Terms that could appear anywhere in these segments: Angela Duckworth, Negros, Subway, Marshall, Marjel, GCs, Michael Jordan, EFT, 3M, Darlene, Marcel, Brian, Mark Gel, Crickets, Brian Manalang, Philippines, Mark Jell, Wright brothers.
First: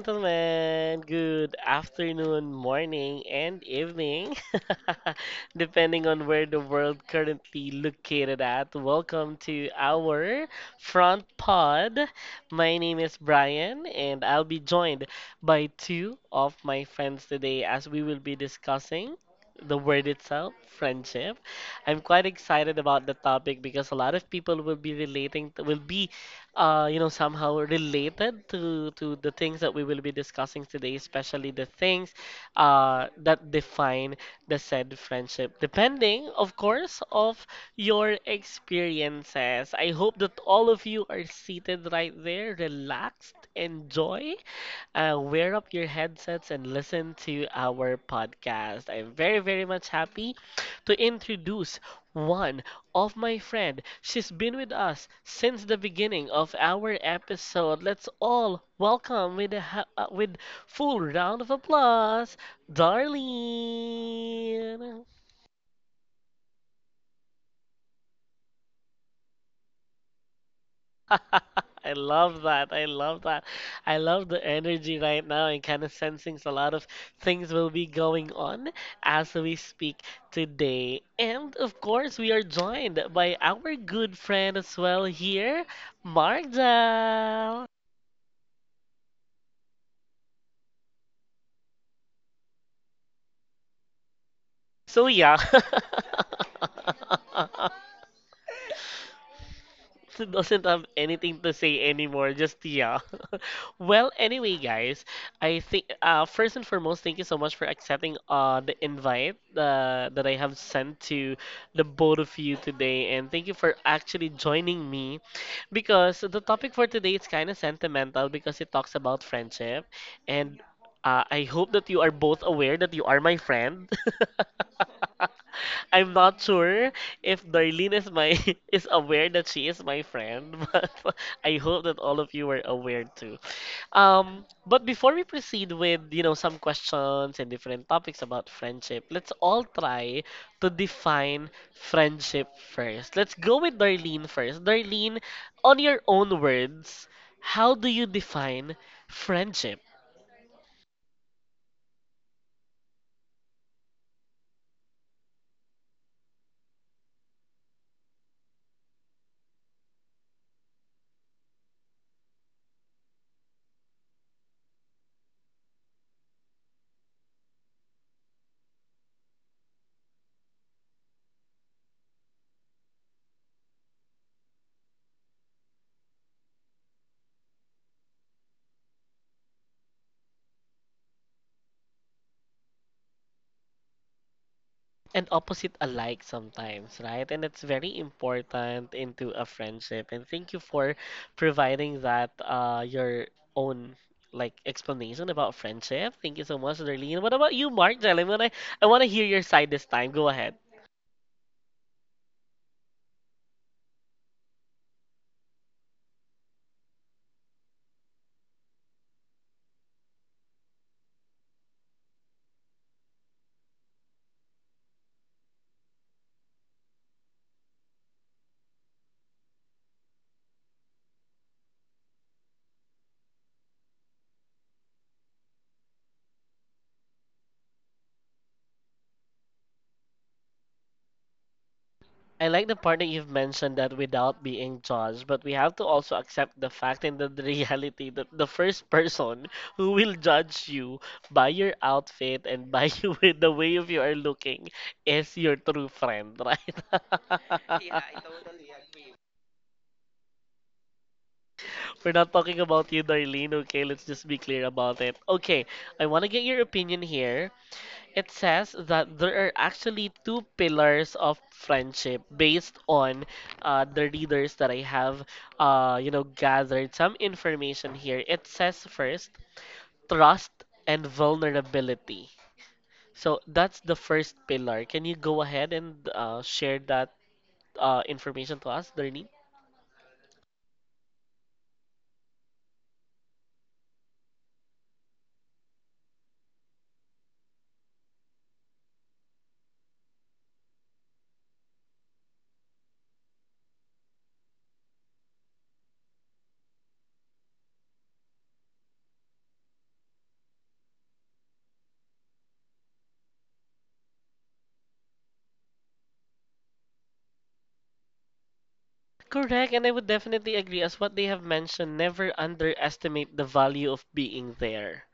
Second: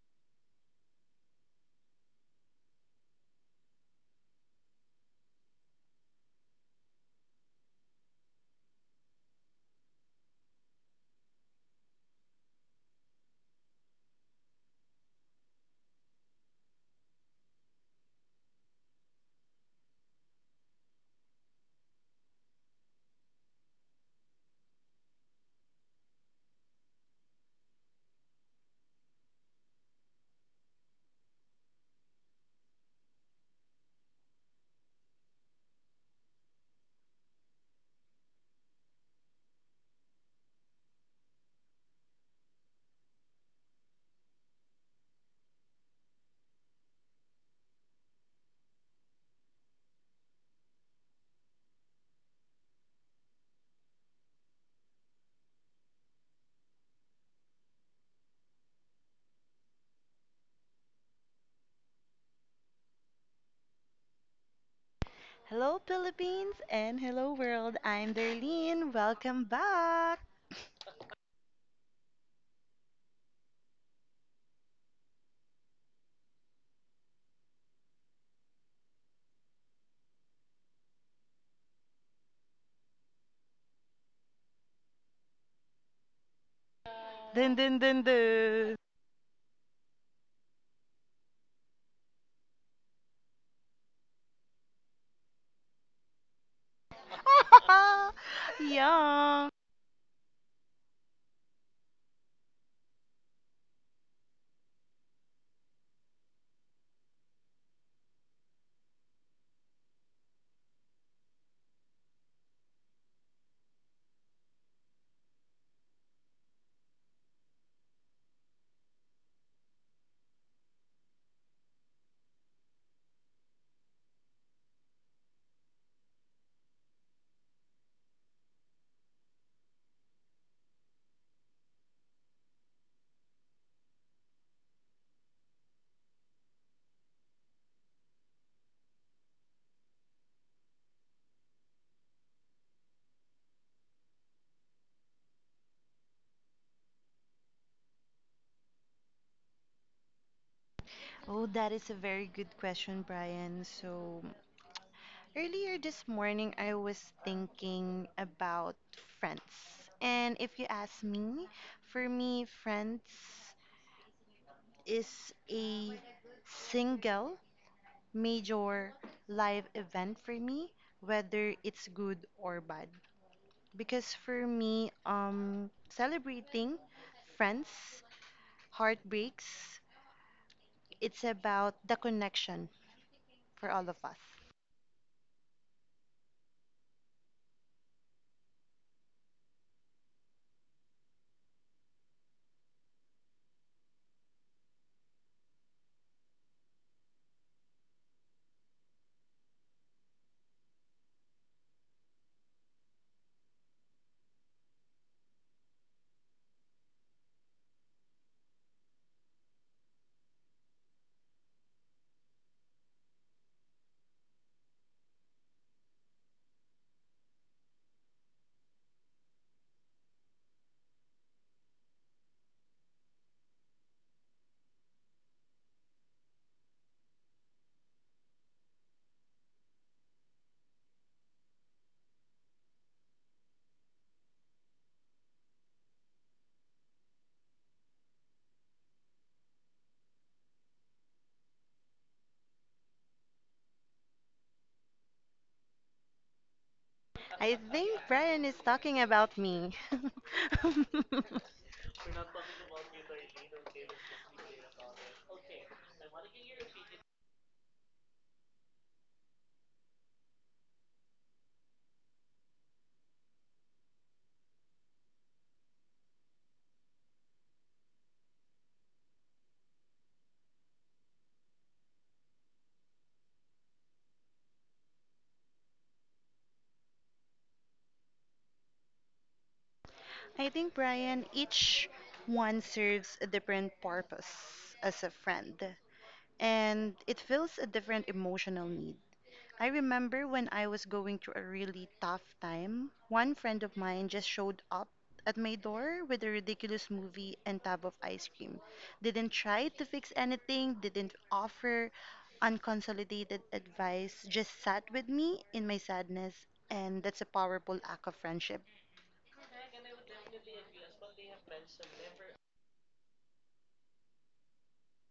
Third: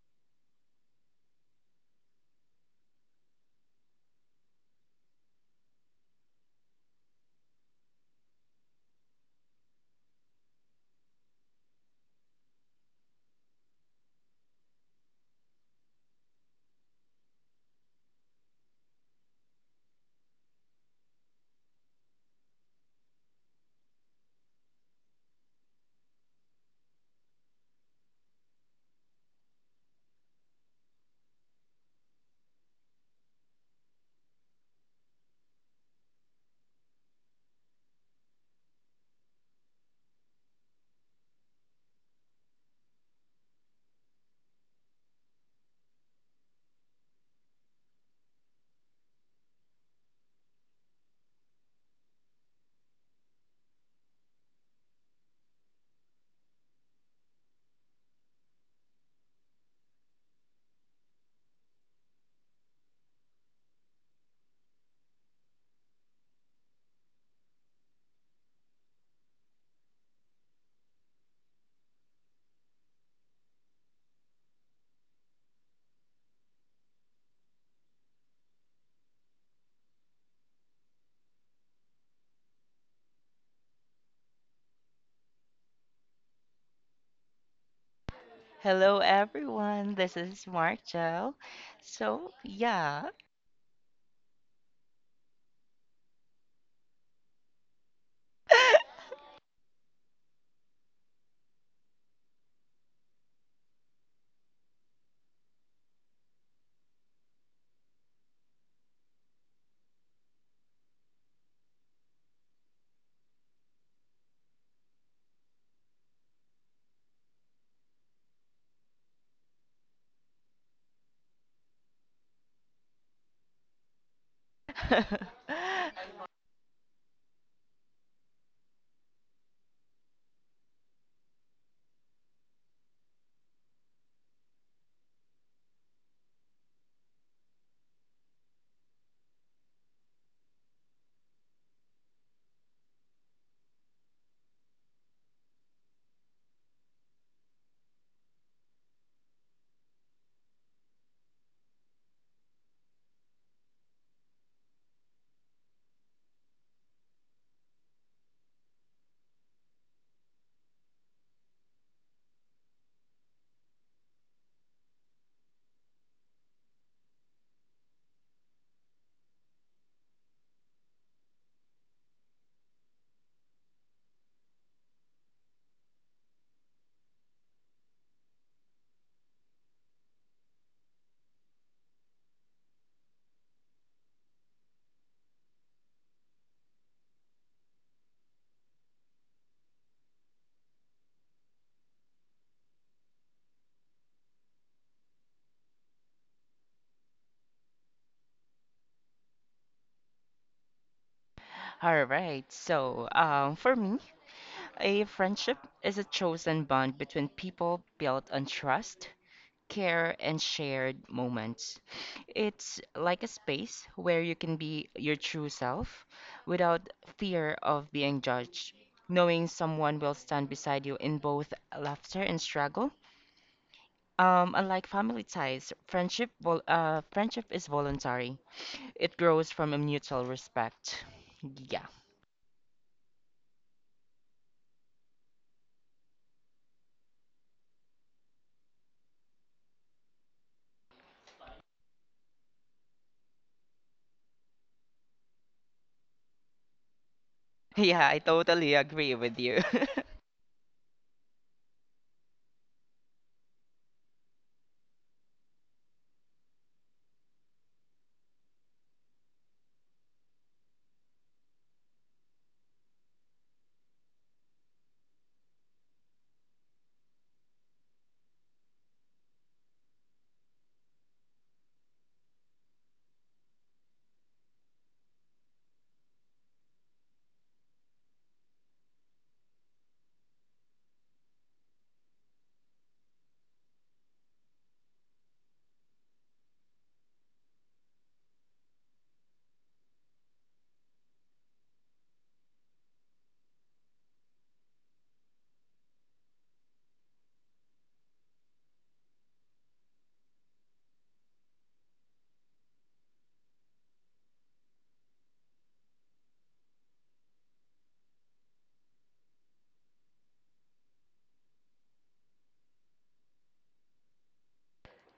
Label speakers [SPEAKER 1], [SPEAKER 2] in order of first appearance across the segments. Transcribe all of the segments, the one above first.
[SPEAKER 1] gentlemen? Good afternoon, morning, and evening, depending on where the world currently located at. Welcome to our front pod. My name is Brian, and I'll be joined by two of my friends today as we will be discussing the word itself, friendship. I'm quite excited about the topic because a lot of people will be relating, will be somehow related to the things that we will be discussing today, especially the things that define the said friendship, depending, of course, of your experiences. I hope that all of you are seated right there, relaxed, enjoy, wear up your headsets and listen to our podcast. I'm very, very much happy to introduce one of my friend. She's been with us since the beginning of our episode. Let's all welcome with a with full round of applause, Darlene.
[SPEAKER 2] Hello, Philippines, and hello, world. I'm Darlene. Welcome back.
[SPEAKER 1] I love that. I love that. I love the energy right now and kind of sensing a lot of things will be going on as we speak today. And of course, we are joined by our good friend as well here,
[SPEAKER 2] Dun
[SPEAKER 1] Marjal.
[SPEAKER 2] dun dun dun.
[SPEAKER 3] Hello, everyone. This is Marcel. So, yeah.
[SPEAKER 1] So, yeah.
[SPEAKER 2] Yum.
[SPEAKER 1] doesn't have anything to say anymore, just yeah. Well, anyway, guys, I think first and foremost, thank you so much for accepting the invite that I have sent to the both of you today, and thank you for actually joining me because the topic for today is kind of sentimental because it talks about friendship, and I hope that you are both aware that you are my friend. I'm not sure if Darlene is my is aware that she is my friend, but I hope that all of you are aware too. But before we proceed with, some questions and different topics about friendship, let's all try to define friendship first. Let's go with Darlene first. Darlene, on your own words, how do you define friendship?
[SPEAKER 2] Oh, that is a very good question, Brian. So, earlier this morning, I was thinking about friends. And if you ask me, for me, friends is a single major life event for me, whether it's good or bad. Because for me, celebrating friends, heartbreaks, it's about the connection for all of us.
[SPEAKER 1] And opposite alike sometimes, right? And it's very important into a friendship. And thank you for providing that your own like explanation about friendship. Thank you so much, Darlene. What about you, Mark Jellem? I want to hear your side this time. Go ahead.
[SPEAKER 3] All right. For me, a friendship is a chosen bond between people built on trust, care, and shared moments. It's like a space where you can be your true self without fear of being judged. Knowing someone will stand beside you in both laughter and struggle. Unlike family ties, friendship is voluntary. It grows from a mutual respect. Yeah.
[SPEAKER 1] I like the part that you've mentioned that without being judged, but we have to also accept the fact and the, the reality that the first person who will judge you by your outfit and by you with the way of you are looking is your true friend, right?
[SPEAKER 2] I think
[SPEAKER 3] Yeah, I
[SPEAKER 2] Brian is
[SPEAKER 3] totally
[SPEAKER 2] talking
[SPEAKER 3] agree with
[SPEAKER 2] about
[SPEAKER 3] you.
[SPEAKER 2] me.
[SPEAKER 1] We're not talking about you, Darlene. Okay, let's just be clear about it. Okay, I want to get your opinion here. It says that there are actually two pillars of friendship based on the readers that I have, gathered some information here. It says first, trust and vulnerability. So that's the first pillar. Can you go ahead and share that information to us, Darlene?
[SPEAKER 2] I think, Brian, each one serves a different purpose as a friend, and it fills a different emotional need. I remember when I was going through a really tough time, one friend of mine just showed up at my door with a ridiculous movie and tub of ice cream. Didn't try to fix anything, didn't offer unconsolidated advice, just sat with me in my sadness, and that's a powerful act of friendship.
[SPEAKER 1] Correct, and I would definitely agree as what they have mentioned, never underestimate the value of being there,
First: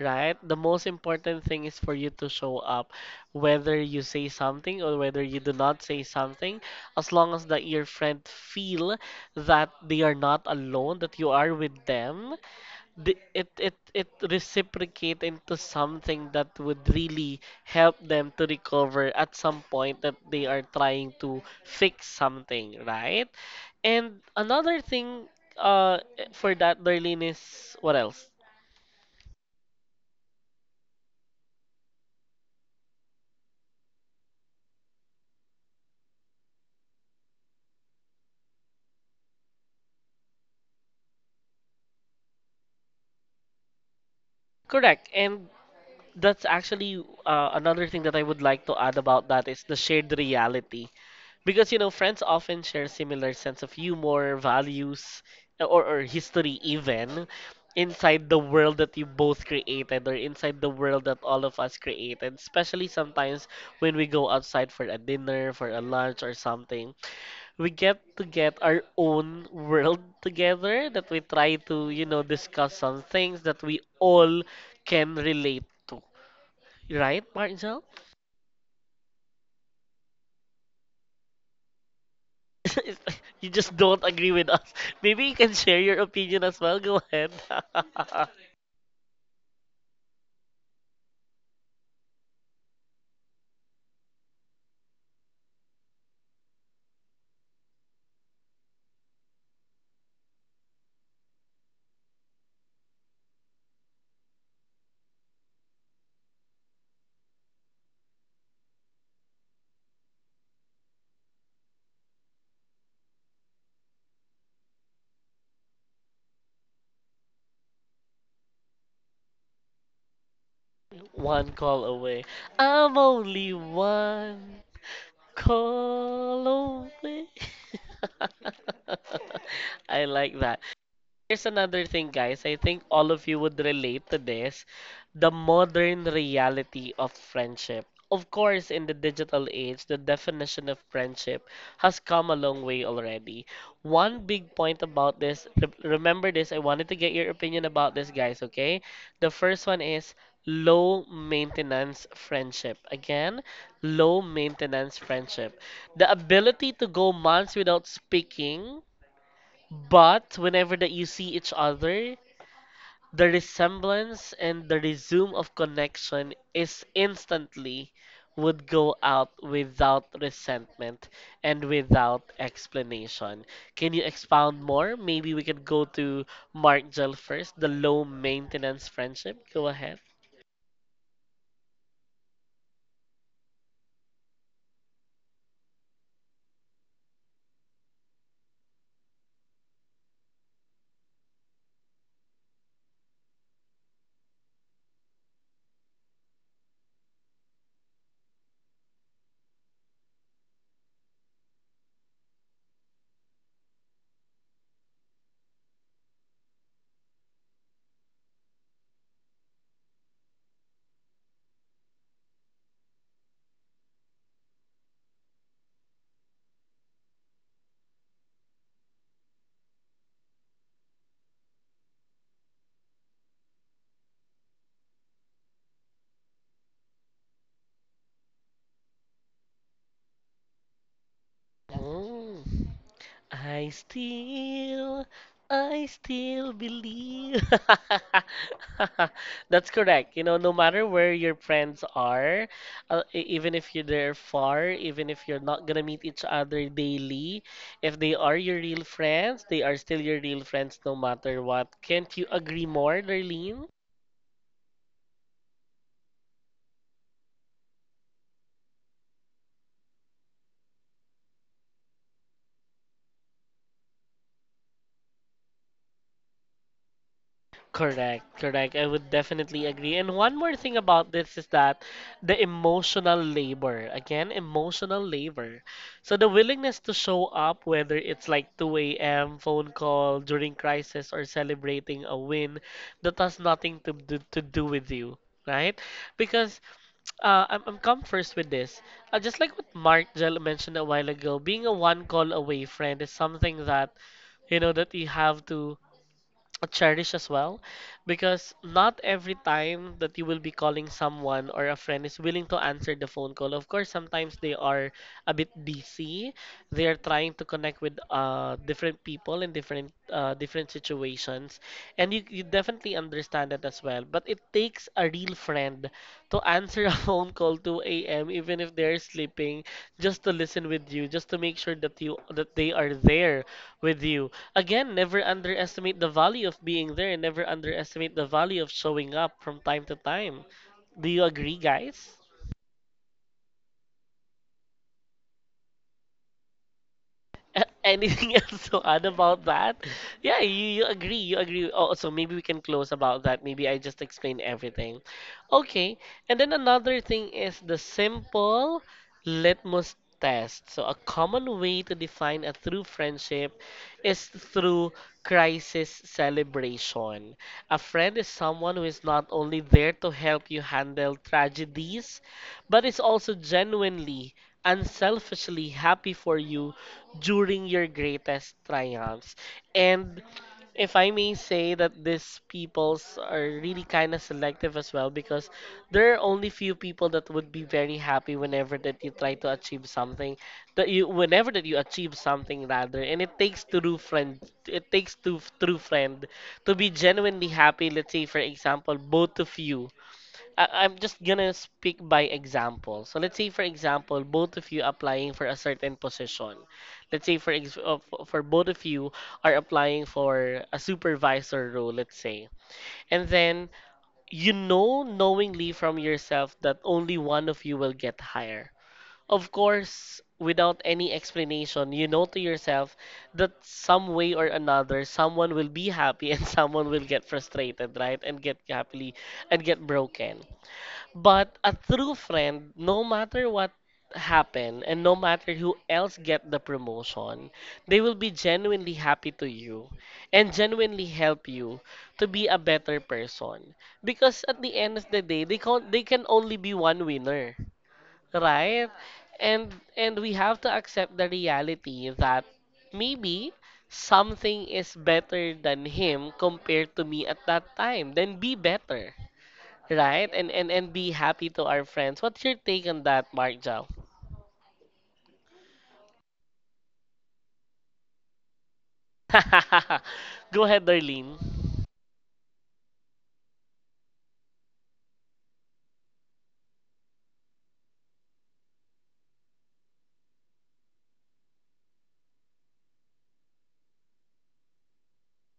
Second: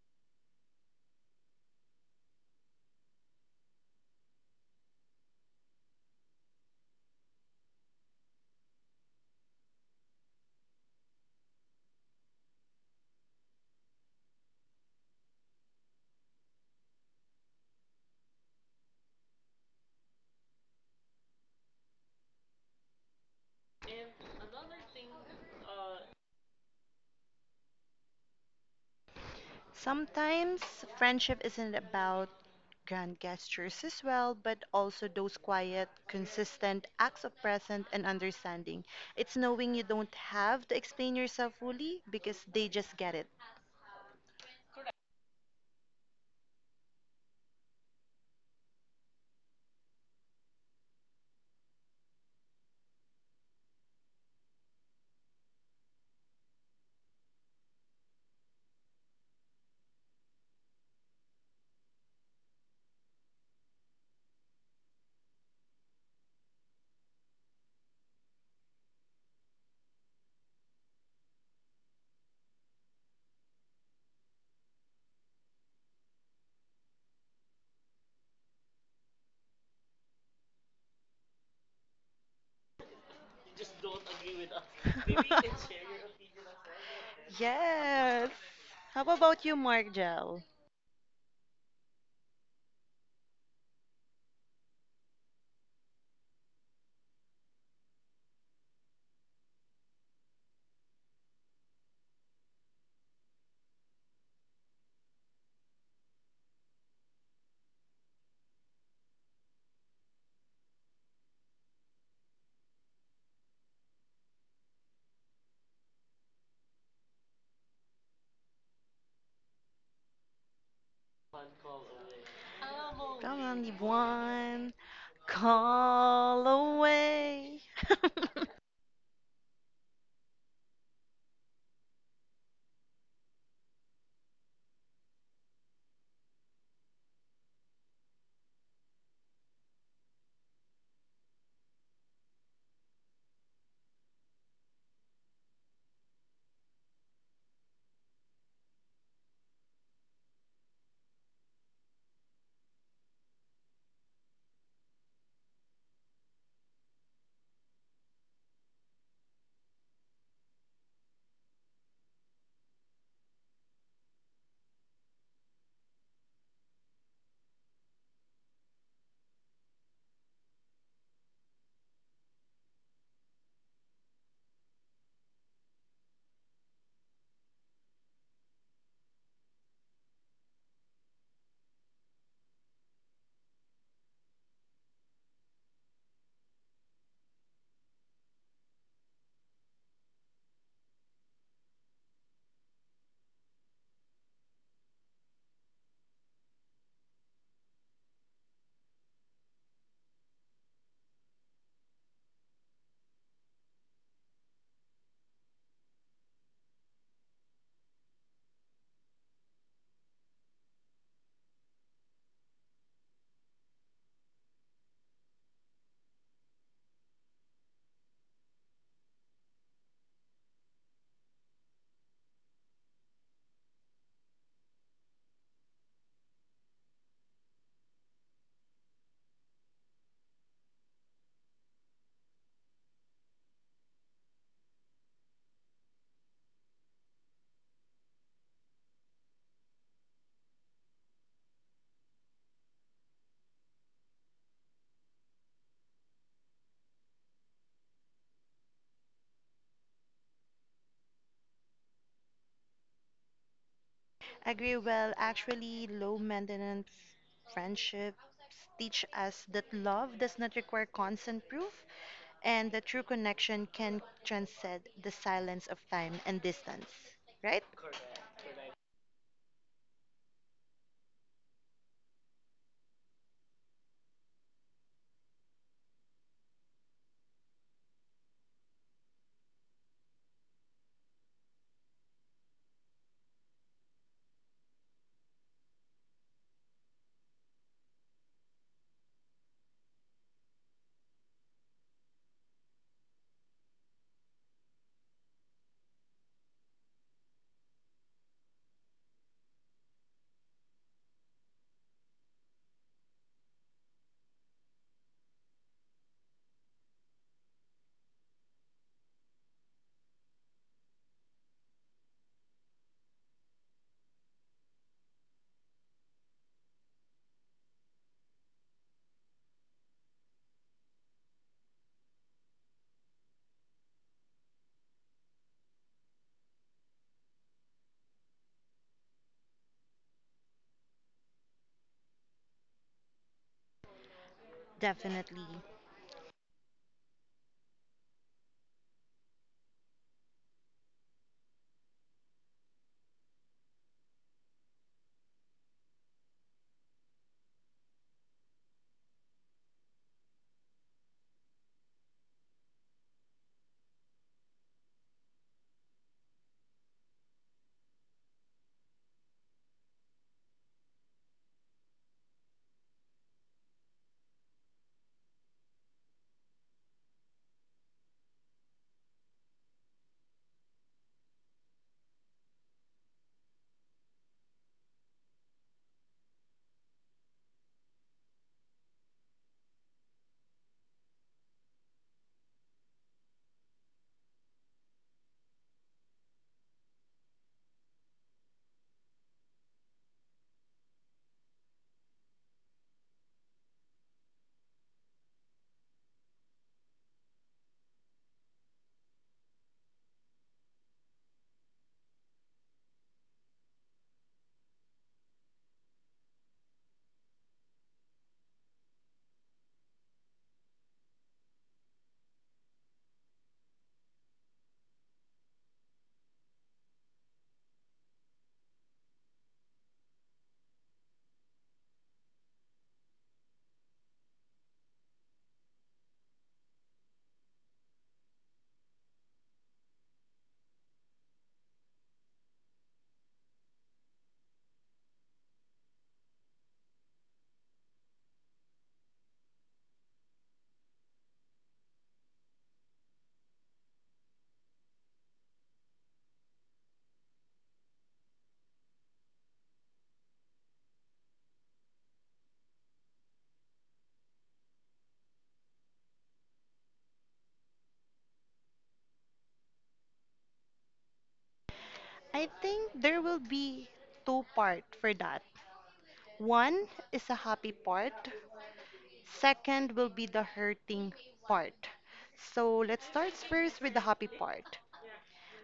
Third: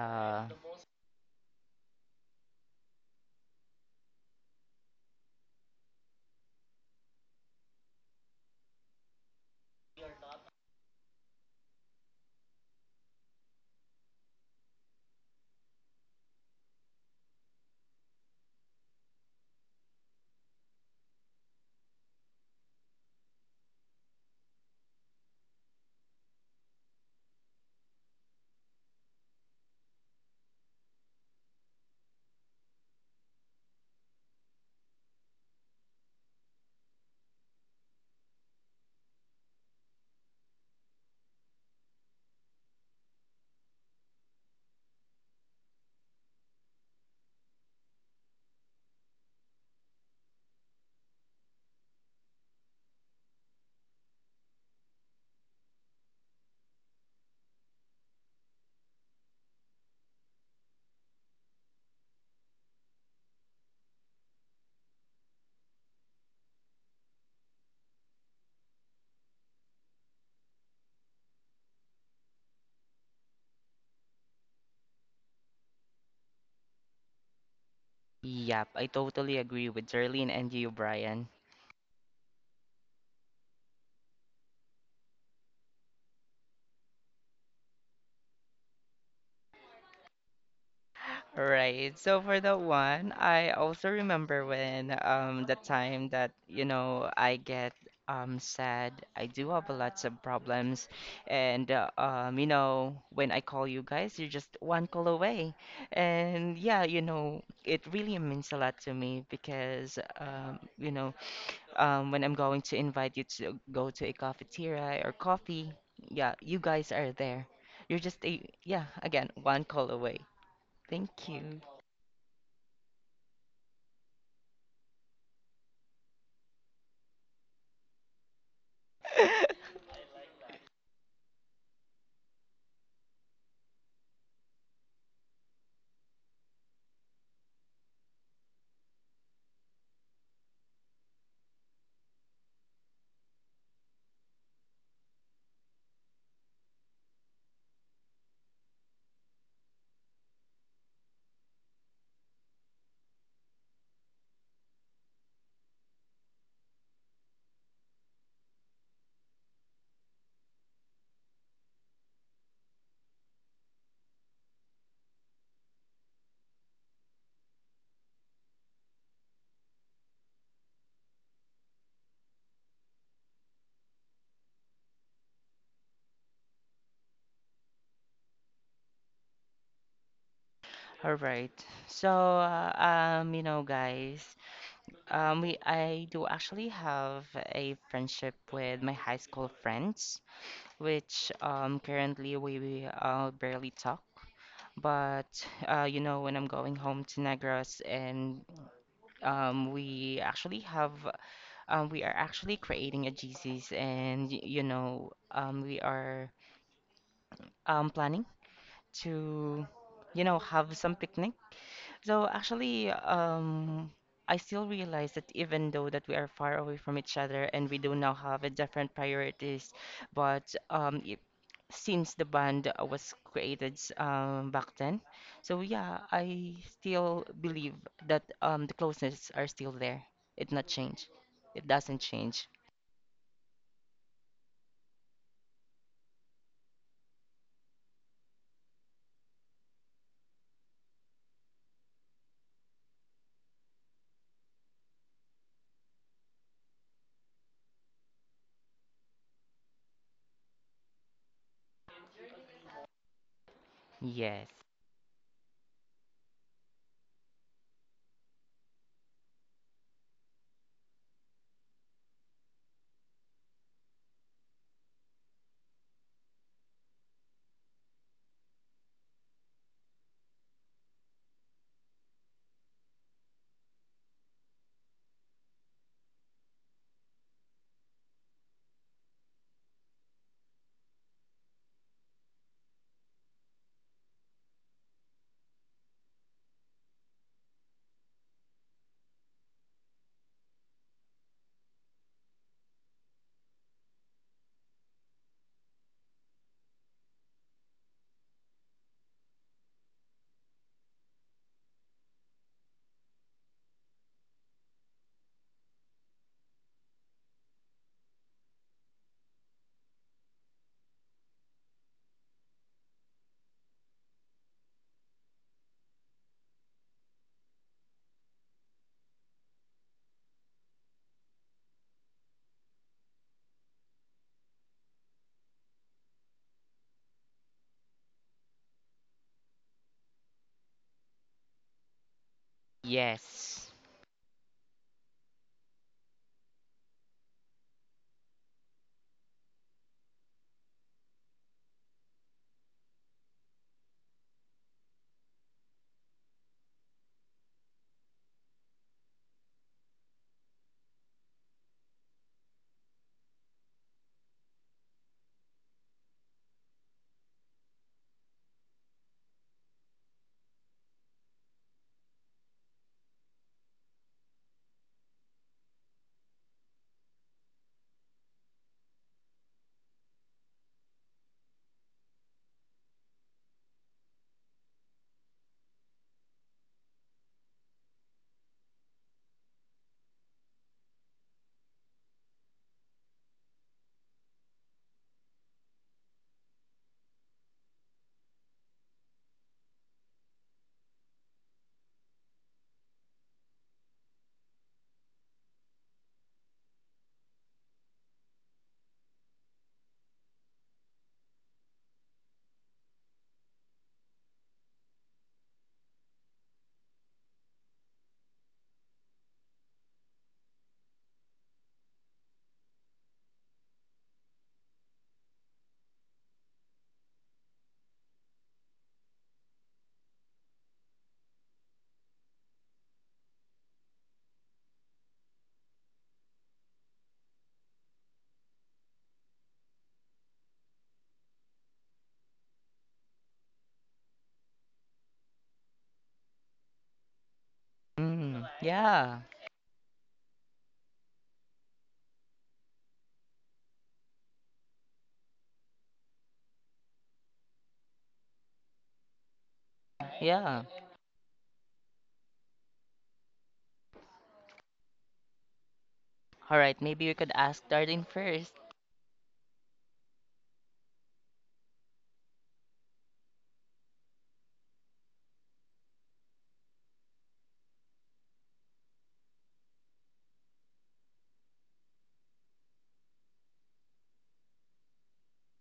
[SPEAKER 1] right? The most important thing is for you to show up, whether you say something or whether you do not say something, as long as that your friend feel that they are not alone, that you are with them, the, it reciprocate into something that would really help them to recover at some point that they are trying to fix something, right? And another thing uh for that Darlene is what else?
[SPEAKER 2] Sometimes friendship isn't about grand gestures as well, but also those quiet, consistent acts of presence and understanding. It's knowing you don't have to explain yourself fully because they just get it.
[SPEAKER 1] Correct. And that's actually another thing that I would like to add about that is the shared reality. Because, you know, friends often share similar sense of humor, values, or history even inside the world that you both created or inside the world that all of us created. Especially sometimes when we go outside for a dinner, for a lunch or something. We get to get our own world together that we try to, discuss some things that we all can relate to. Right, Marcel?
[SPEAKER 3] Yep, I totally agree with Darlene and you, Brian.
[SPEAKER 1] You just don't agree with us. Maybe you can share your opinion as well. Go ahead.
[SPEAKER 2] Yes. How about you, Mark Gel?
[SPEAKER 3] Right. So for that one, I also remember when the time that, you know, I get sad. I do have a lots of problems and you know, when I call you guys, you're just one call away. And yeah, you know, it really means a lot to me because you know, when I'm going to invite you to go to a cafeteria or coffee, yeah, you guys are there. You're just a yeah, again, one call away. Thank
[SPEAKER 1] One
[SPEAKER 3] you.
[SPEAKER 1] call away. I'm
[SPEAKER 2] Come
[SPEAKER 1] only
[SPEAKER 2] on, the
[SPEAKER 1] one
[SPEAKER 2] one
[SPEAKER 1] call
[SPEAKER 2] call
[SPEAKER 1] away.
[SPEAKER 2] away.
[SPEAKER 1] I like that. Here's another thing, guys. I think all of you would relate to this. The modern reality of friendship. Of course, in the digital age, the definition of friendship has come a long way already. One big point about this, remember this, I wanted to get your opinion about this, guys, okay? The first one is low maintenance friendship. Again, low maintenance friendship. The ability to go months without speaking but whenever that you see each other, the resemblance and the resume of connection is instantly would go out without resentment and without explanation. Can you expound more? Maybe we could go to Mark Gel first, the low maintenance friendship. Go ahead.
[SPEAKER 3] All right. You know, guys, we I do actually have a friendship with my high school friends, which currently we barely talk. But you know, when I'm going home to Negros, and um, we actually have, we are actually creating a GCs, and you know, we are planning to, you know, have some picnic. So actually, I still realize that even though that we are far away from each other and we do now have a different priorities, but since the band was created back then, so yeah, I still believe that the closeness are still there. It not change. It doesn't change.
[SPEAKER 1] Mm. I still, I still believe. That's correct. You know, no matter where your friends are, even if you're there far, even if you're not gonna meet each other daily, if they are your real friends, they are still your real friends no matter what. Can't you agree more, Darlene?
[SPEAKER 3] Yes.
[SPEAKER 2] Agree. Well, actually, low maintenance friendships teach us that love does not require constant proof and the true connection can transcend the silence of time and distance, right?
[SPEAKER 1] Correct, correct. I would definitely agree. And one more thing about this is that the emotional labor, again, emotional labor. So the willingness to show up, whether it's like 2 a.m. phone call during crisis or celebrating a win, that has nothing to do with you, right? Because I'm come first with this. Just like what Mark Jell mentioned a while ago, being a one call away friend is something that you know that you have to cherish as well because not every time that you will be calling someone or a friend is willing to answer the phone call of course sometimes they are a bit busy. They are trying to connect with different people in different situations, and you definitely understand that as well, but it takes a real friend to answer a phone call 2 a.m. even if they're sleeping, just to listen with you, just to make sure that you that they are there with you. Again, never underestimate the value of being there and never underestimate the value of showing up from time to time. Do you agree, guys?
[SPEAKER 3] Yes.
[SPEAKER 2] Definitely.
[SPEAKER 1] Anything else to add about that? Yeah, you agree. Oh, so maybe we can close about that. Maybe I just explained everything. Okay, and then another thing is the simple litmus test. So a common way to define a true friendship is through crisis celebration. A friend is someone who is not only there to help you handle tragedies, but is also genuinely, unselfishly happy for you during your greatest triumphs. And if I may say that these peoples are really kind of selective as well because there are only few people that would be very happy whenever that you try to achieve something that you whenever that you achieve something rather and it takes true friend it takes to true friend to be genuinely happy let's say for example both of you. I'm just gonna speak by example. So let's say, for example, both of you applying for a certain position. Let's say, for both of you are applying for a supervisor role, let's say, and then you know knowingly from yourself that only one of you will get hired. Of course, without any explanation, you know to yourself that some way or another, someone will be happy and someone will get frustrated, right? And get happily and get broken. But a true friend, no matter what happened and no matter who else get the promotion, they will be genuinely happy to you and genuinely help you to be a better person. Because at the end of the day, they can only be one winner,
[SPEAKER 3] Mm,
[SPEAKER 1] right?
[SPEAKER 3] yeah.
[SPEAKER 1] And we have to accept the reality that maybe something is better than him compared to me at that time. Then be better. Right? And
[SPEAKER 3] Yeah.
[SPEAKER 1] and and be happy to our friends. What's your take on that, Mark Jow?
[SPEAKER 3] All right. Maybe we could ask Darlene first.
[SPEAKER 1] Go ahead, Darlene.
[SPEAKER 2] I think there will be two part for that. One is a happy part. Second will be the hurting part. So let's start first with the happy part.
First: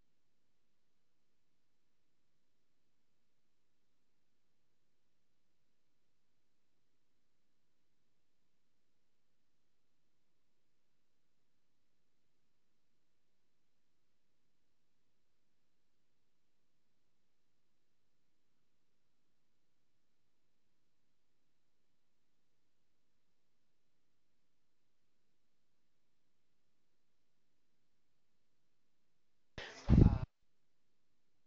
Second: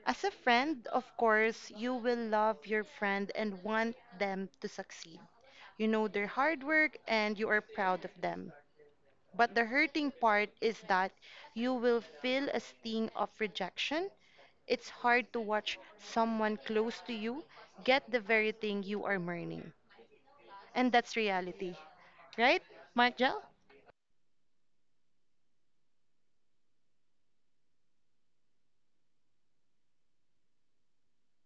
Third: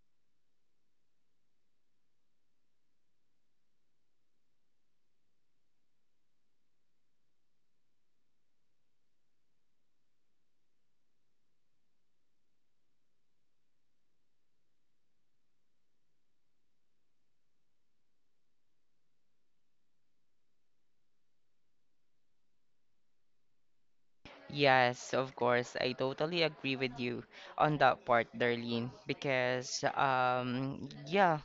[SPEAKER 2] As a friend, of course, you will love your friend and want them to succeed. You know their hard work and you are proud of them. But the hurting part is that you will feel a sting of rejection. It's hard to watch someone close to you get the very thing you are mourning. And that's reality, right, Mark Jell?
[SPEAKER 3] Yes, of course. I totally agree with you on that part, Darlene, because yeah,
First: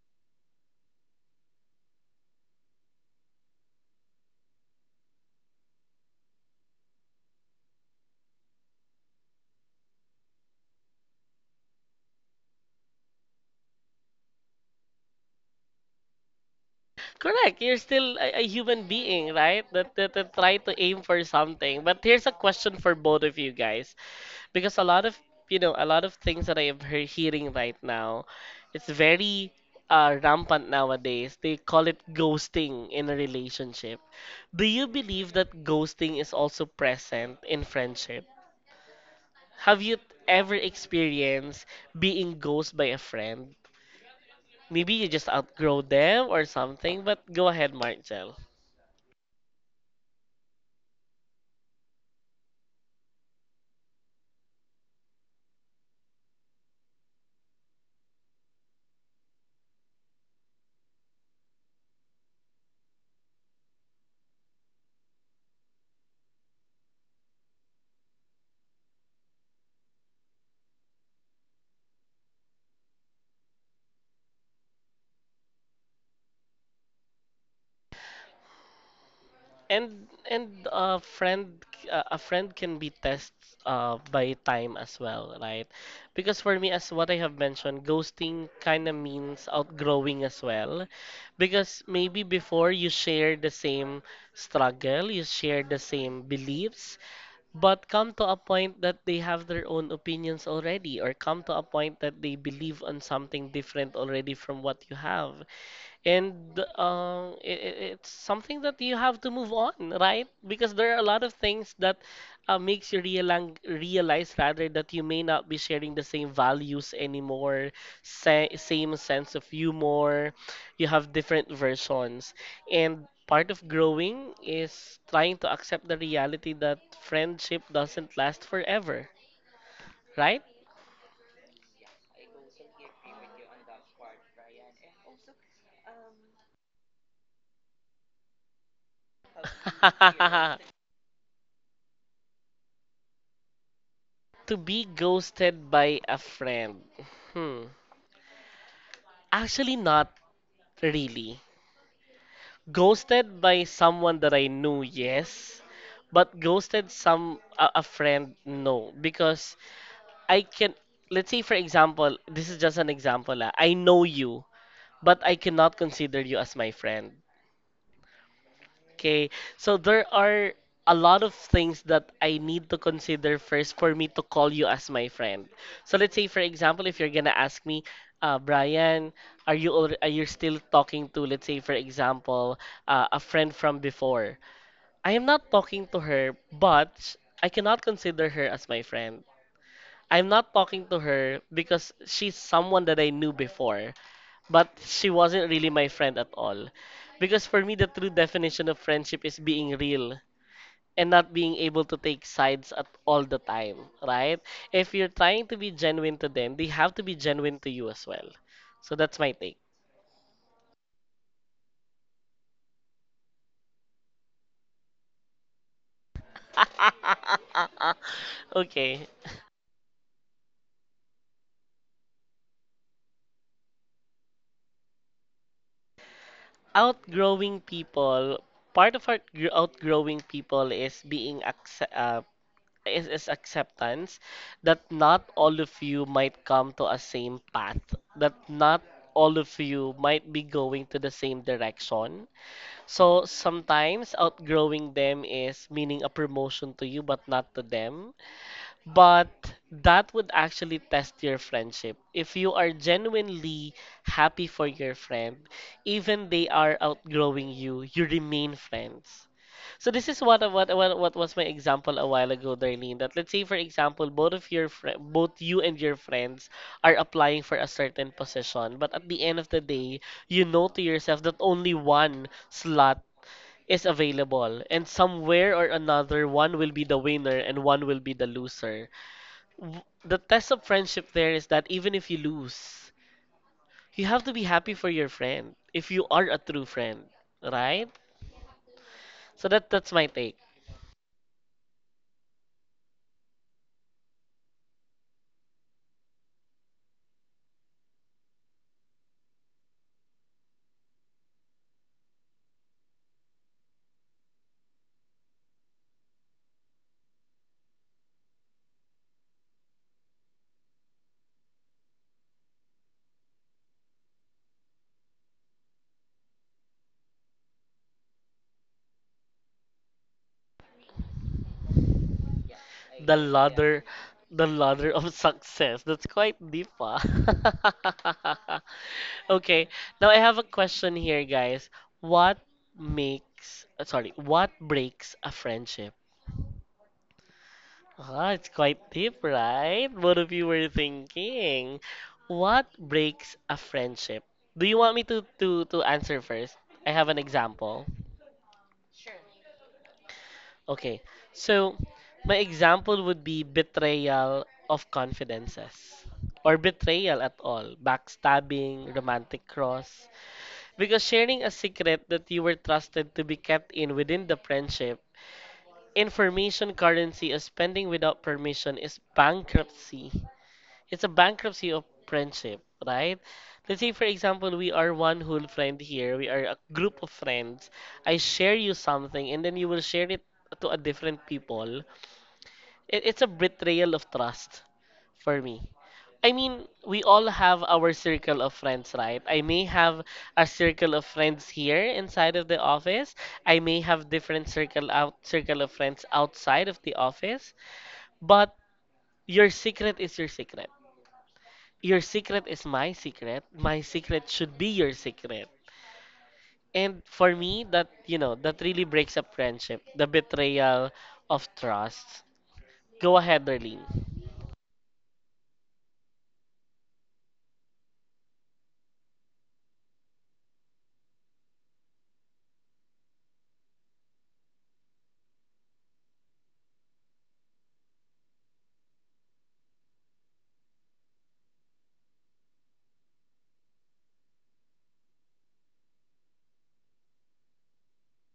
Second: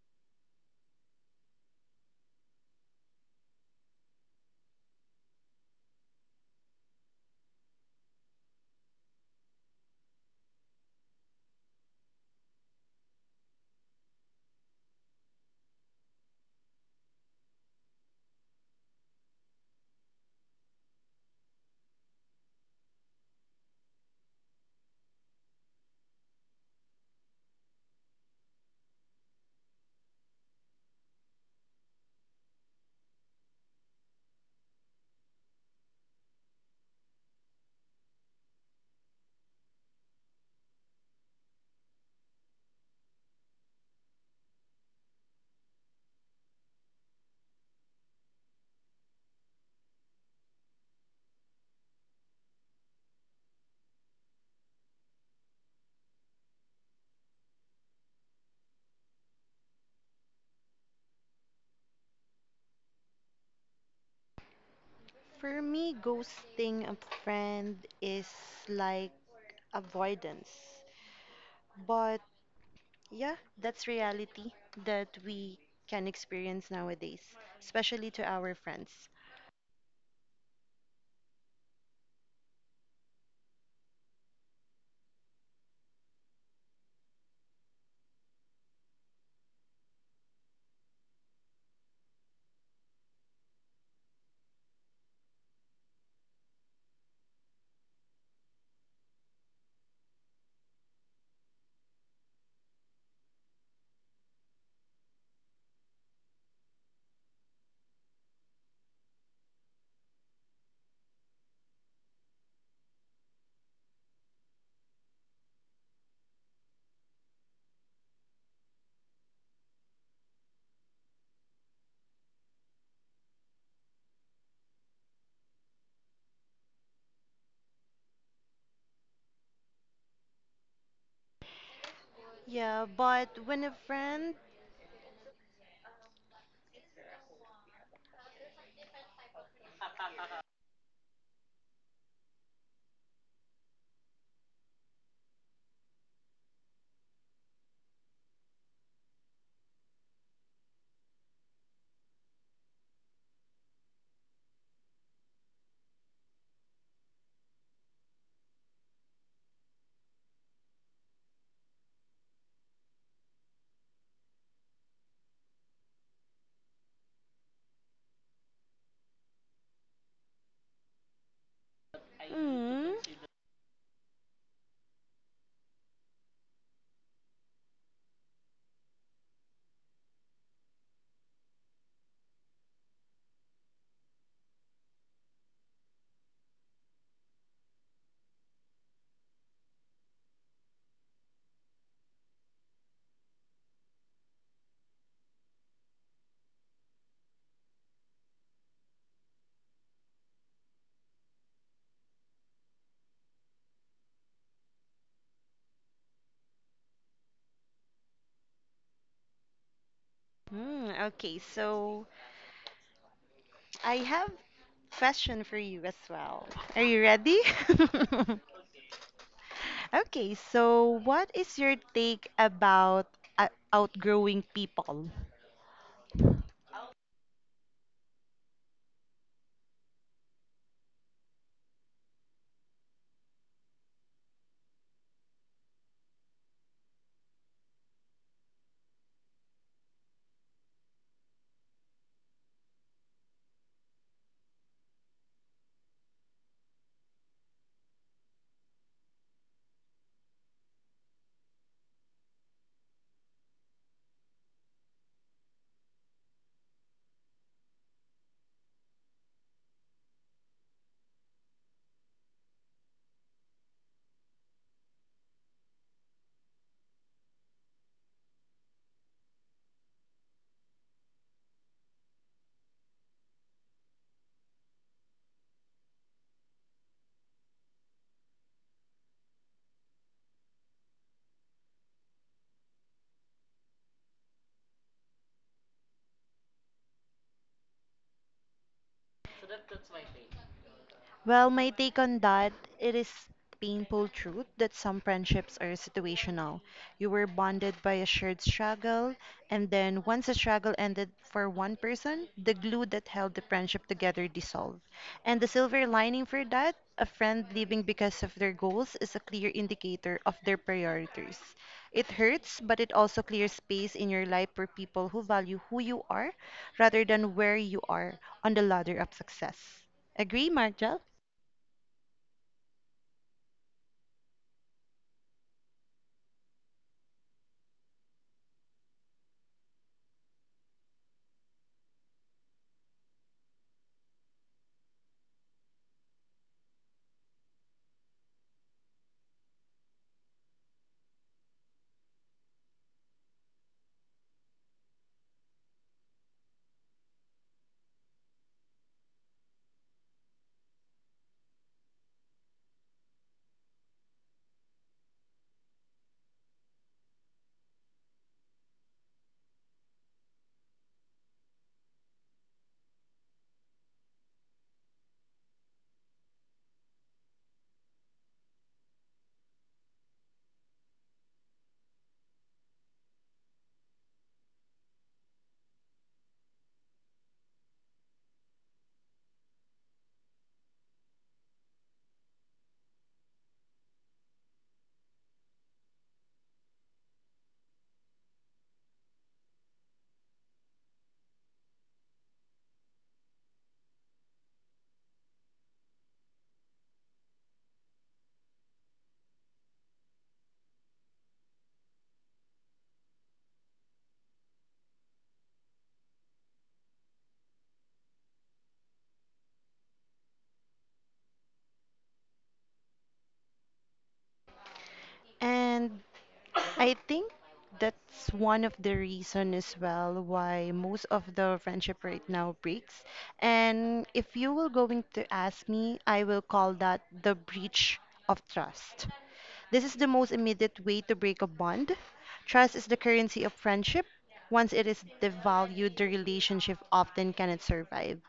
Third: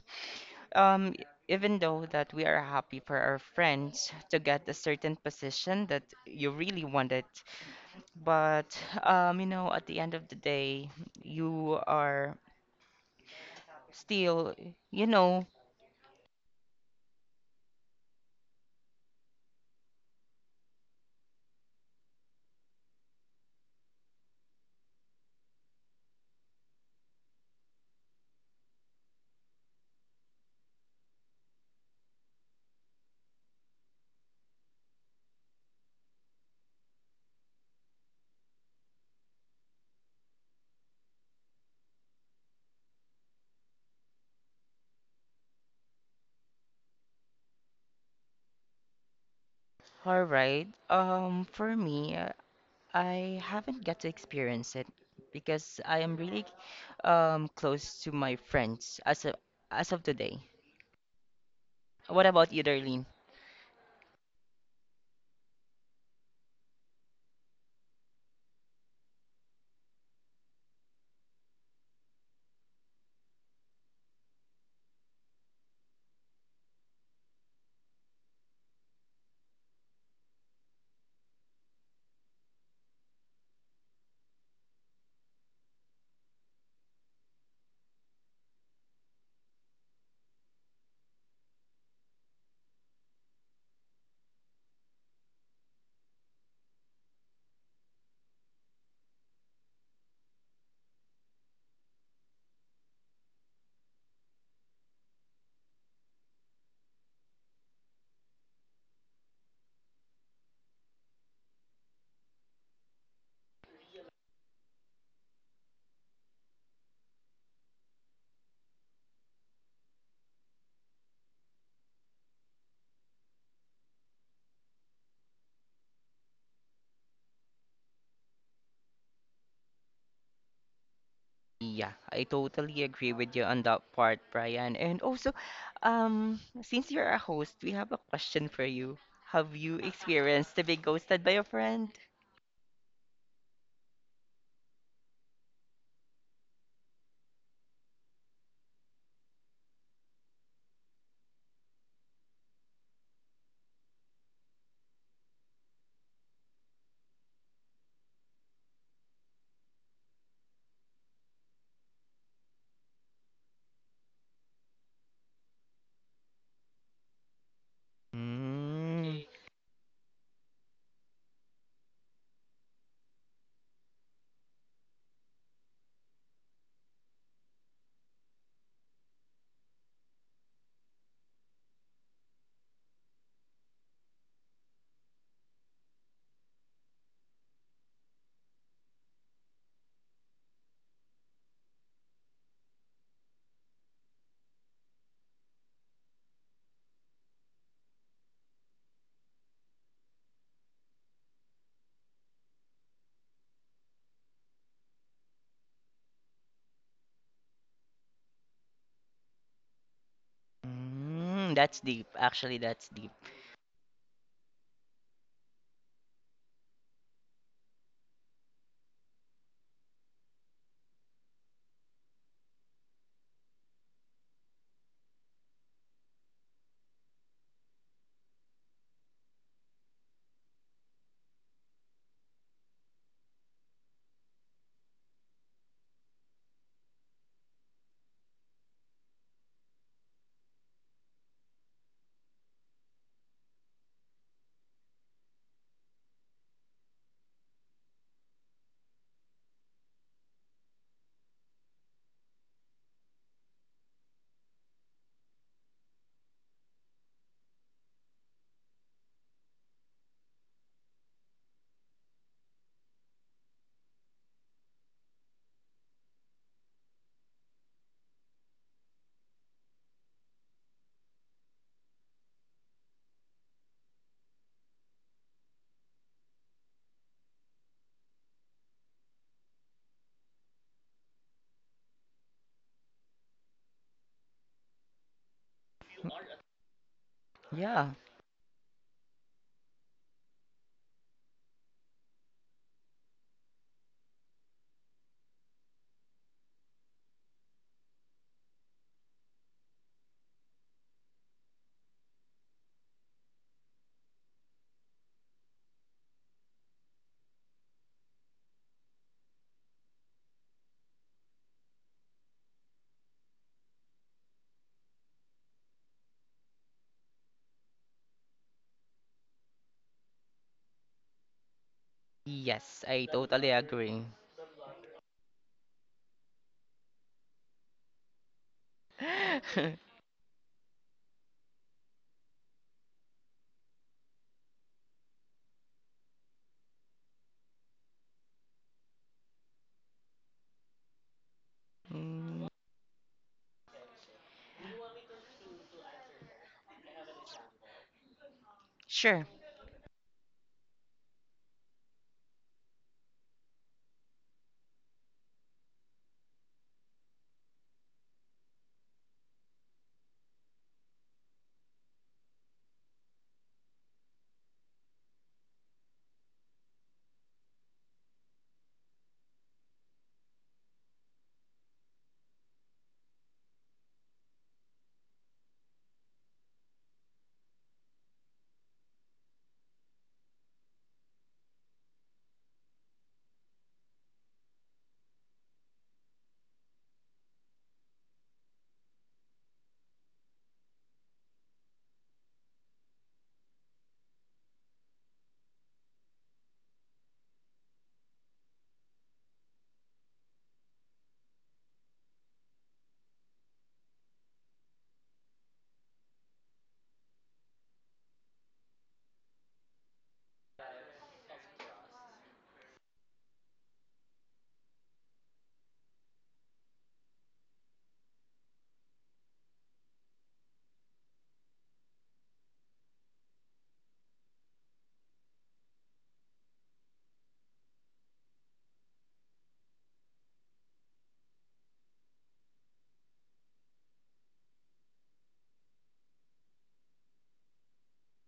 [SPEAKER 3] um even though that we are happy for our friends to get a certain position that you really wanted, but you know, at the end of the day, you are still, you know,
[SPEAKER 1] Correct. You're still a human being, right? That try to aim for something. But here's a question for both of you guys, because a lot of a lot of things that I am hearing right now, it's very rampant nowadays. They call it ghosting in a relationship. Do you believe that ghosting is also present in friendship? Have you ever experienced being ghosted by a friend? Maybe you just outgrow them or something, but go ahead, Marcel.
[SPEAKER 3] all right. For me, I haven't got to experience it because I am really close to my friends as of today. What about you, Darlene?
[SPEAKER 2] For me, ghosting a friend is like avoidance. But. Yeah, that's reality that we can experience nowadays, especially to our friends.
[SPEAKER 1] And a friend can be test by time as well, right? Because for me, as what I have mentioned, ghosting kind of means outgrowing as well. Because maybe before you share the same struggle, you share the same beliefs, but come to a point that they have their own opinions already, or come to a point that they believe on something different already from what you have and it's something that you have to move on, right? Because there are a lot of things that makes you realize, realize rather, that you may not be sharing the same values anymore, same sense of humor, you have different versions, and part of growing is trying to accept the reality that friendship doesn't last forever, right?
[SPEAKER 3] Yeah, I totally
[SPEAKER 2] Yeah,
[SPEAKER 3] agree
[SPEAKER 2] but
[SPEAKER 3] with you
[SPEAKER 2] when
[SPEAKER 3] on
[SPEAKER 2] a
[SPEAKER 3] that part,
[SPEAKER 2] friend.
[SPEAKER 3] Brian. And also, since you're a host, we have a question for you. Have you experienced to be ghosted by a friend?
[SPEAKER 1] To be ghosted by a friend. Hmm. Actually, not. Really. Ghosted by someone that I knew, yes. But ghosted a friend, no. Because I can, let's say for example, this is just an example. Ah, I know you, but I cannot consider you as my friend.
[SPEAKER 3] Mm,
[SPEAKER 1] Okay, so there are a lot of things that I need to
[SPEAKER 2] Mm,
[SPEAKER 1] consider first for me to call you as my friend. So let's say, for example, if you're gonna ask me, Brian, are you still talking to, let's say, for example, a friend from before? I am not talking to her, but I cannot consider her as my friend. I'm not talking to her because she's someone that I knew before, but she wasn't really my friend at all. Because for me, the true definition of friendship is being real and not being able to take sides at all the time, right? If you're trying to be genuine to them, they have to be genuine to you as well. So that's my take.
[SPEAKER 2] okay,
[SPEAKER 3] mm, that's
[SPEAKER 2] so
[SPEAKER 3] deep. Actually, that's deep.
[SPEAKER 2] I have question for you as well. Are you ready?
[SPEAKER 1] Okay.
[SPEAKER 2] Okay, so what is your take about outgrowing people?
[SPEAKER 1] Outgrowing people, part of our gr- outgrowing people is acceptance that not all of you might come to a same path, that not all of you might be going to the same direction. So sometimes outgrowing them is meaning a promotion to you but not to them. But that would actually test your friendship. If you are genuinely happy for your friend, even they are outgrowing you, you remain friends. So this is what was my example a while ago, Darlene. That let's say for example, both you and your friends are applying for a certain position, but at the end of the day, you know to yourself that only one slot is available, and somewhere or another, one will be the winner and one will be the loser. The test of friendship there is that even if you lose, you have to be happy for your friend if you are a true friend, right?
[SPEAKER 3] Yeah.
[SPEAKER 1] So that's my take.
[SPEAKER 2] Well, my take on that, it is painful truth that some friendships are situational. You were bonded by a shared struggle, and then once the struggle ended for one person, the glue that held the friendship together dissolved. And the silver lining for that, a friend leaving because of their goals is a clear indicator of their priorities. It hurts, but it also clears space in your life for people who value who you are rather than where you are on the ladder of success. Agree, Marjel?
[SPEAKER 3] Yes, I
[SPEAKER 1] The
[SPEAKER 3] totally
[SPEAKER 1] ladder,
[SPEAKER 3] agree.
[SPEAKER 1] the ladder of success. That's quite deep, ah. Okay, now I have a question here, guys. What makes, sorry, what breaks a friendship? Ah, it's quite deep, right? Both of you were thinking.
[SPEAKER 3] Mm,
[SPEAKER 1] What breaks a friendship? Do you want me to answer first? I have an example.
[SPEAKER 3] sure.
[SPEAKER 1] Okay, so my example would be betrayal of confidences or betrayal at all, backstabbing, romantic cross. Because sharing a secret that you were trusted to be kept in within the friendship, information currency is spending without permission is bankruptcy. It's a bankruptcy of friendship, right? Let's say, for example, we are one whole friend here, we are a group of friends. I share you something, and then you will share it to a different people, it's a betrayal of trust for me. I mean, we all have our circle of friends, right? I may have a circle of friends here inside of the office. I may have different circle of friends outside of the office, but your secret is your secret. Your secret is my secret. My secret should be your secret. And for me, that, you know, that really breaks up friendship, the betrayal of trust. Go ahead, Darlene.
[SPEAKER 2] And I think that's one of the reason as well why most of the friendship right now breaks. And if you were going to ask me, I will call that the breach of trust. This is the most immediate way to break a bond. Trust is the currency of friendship. Once it is devalued, the relationship often cannot survive.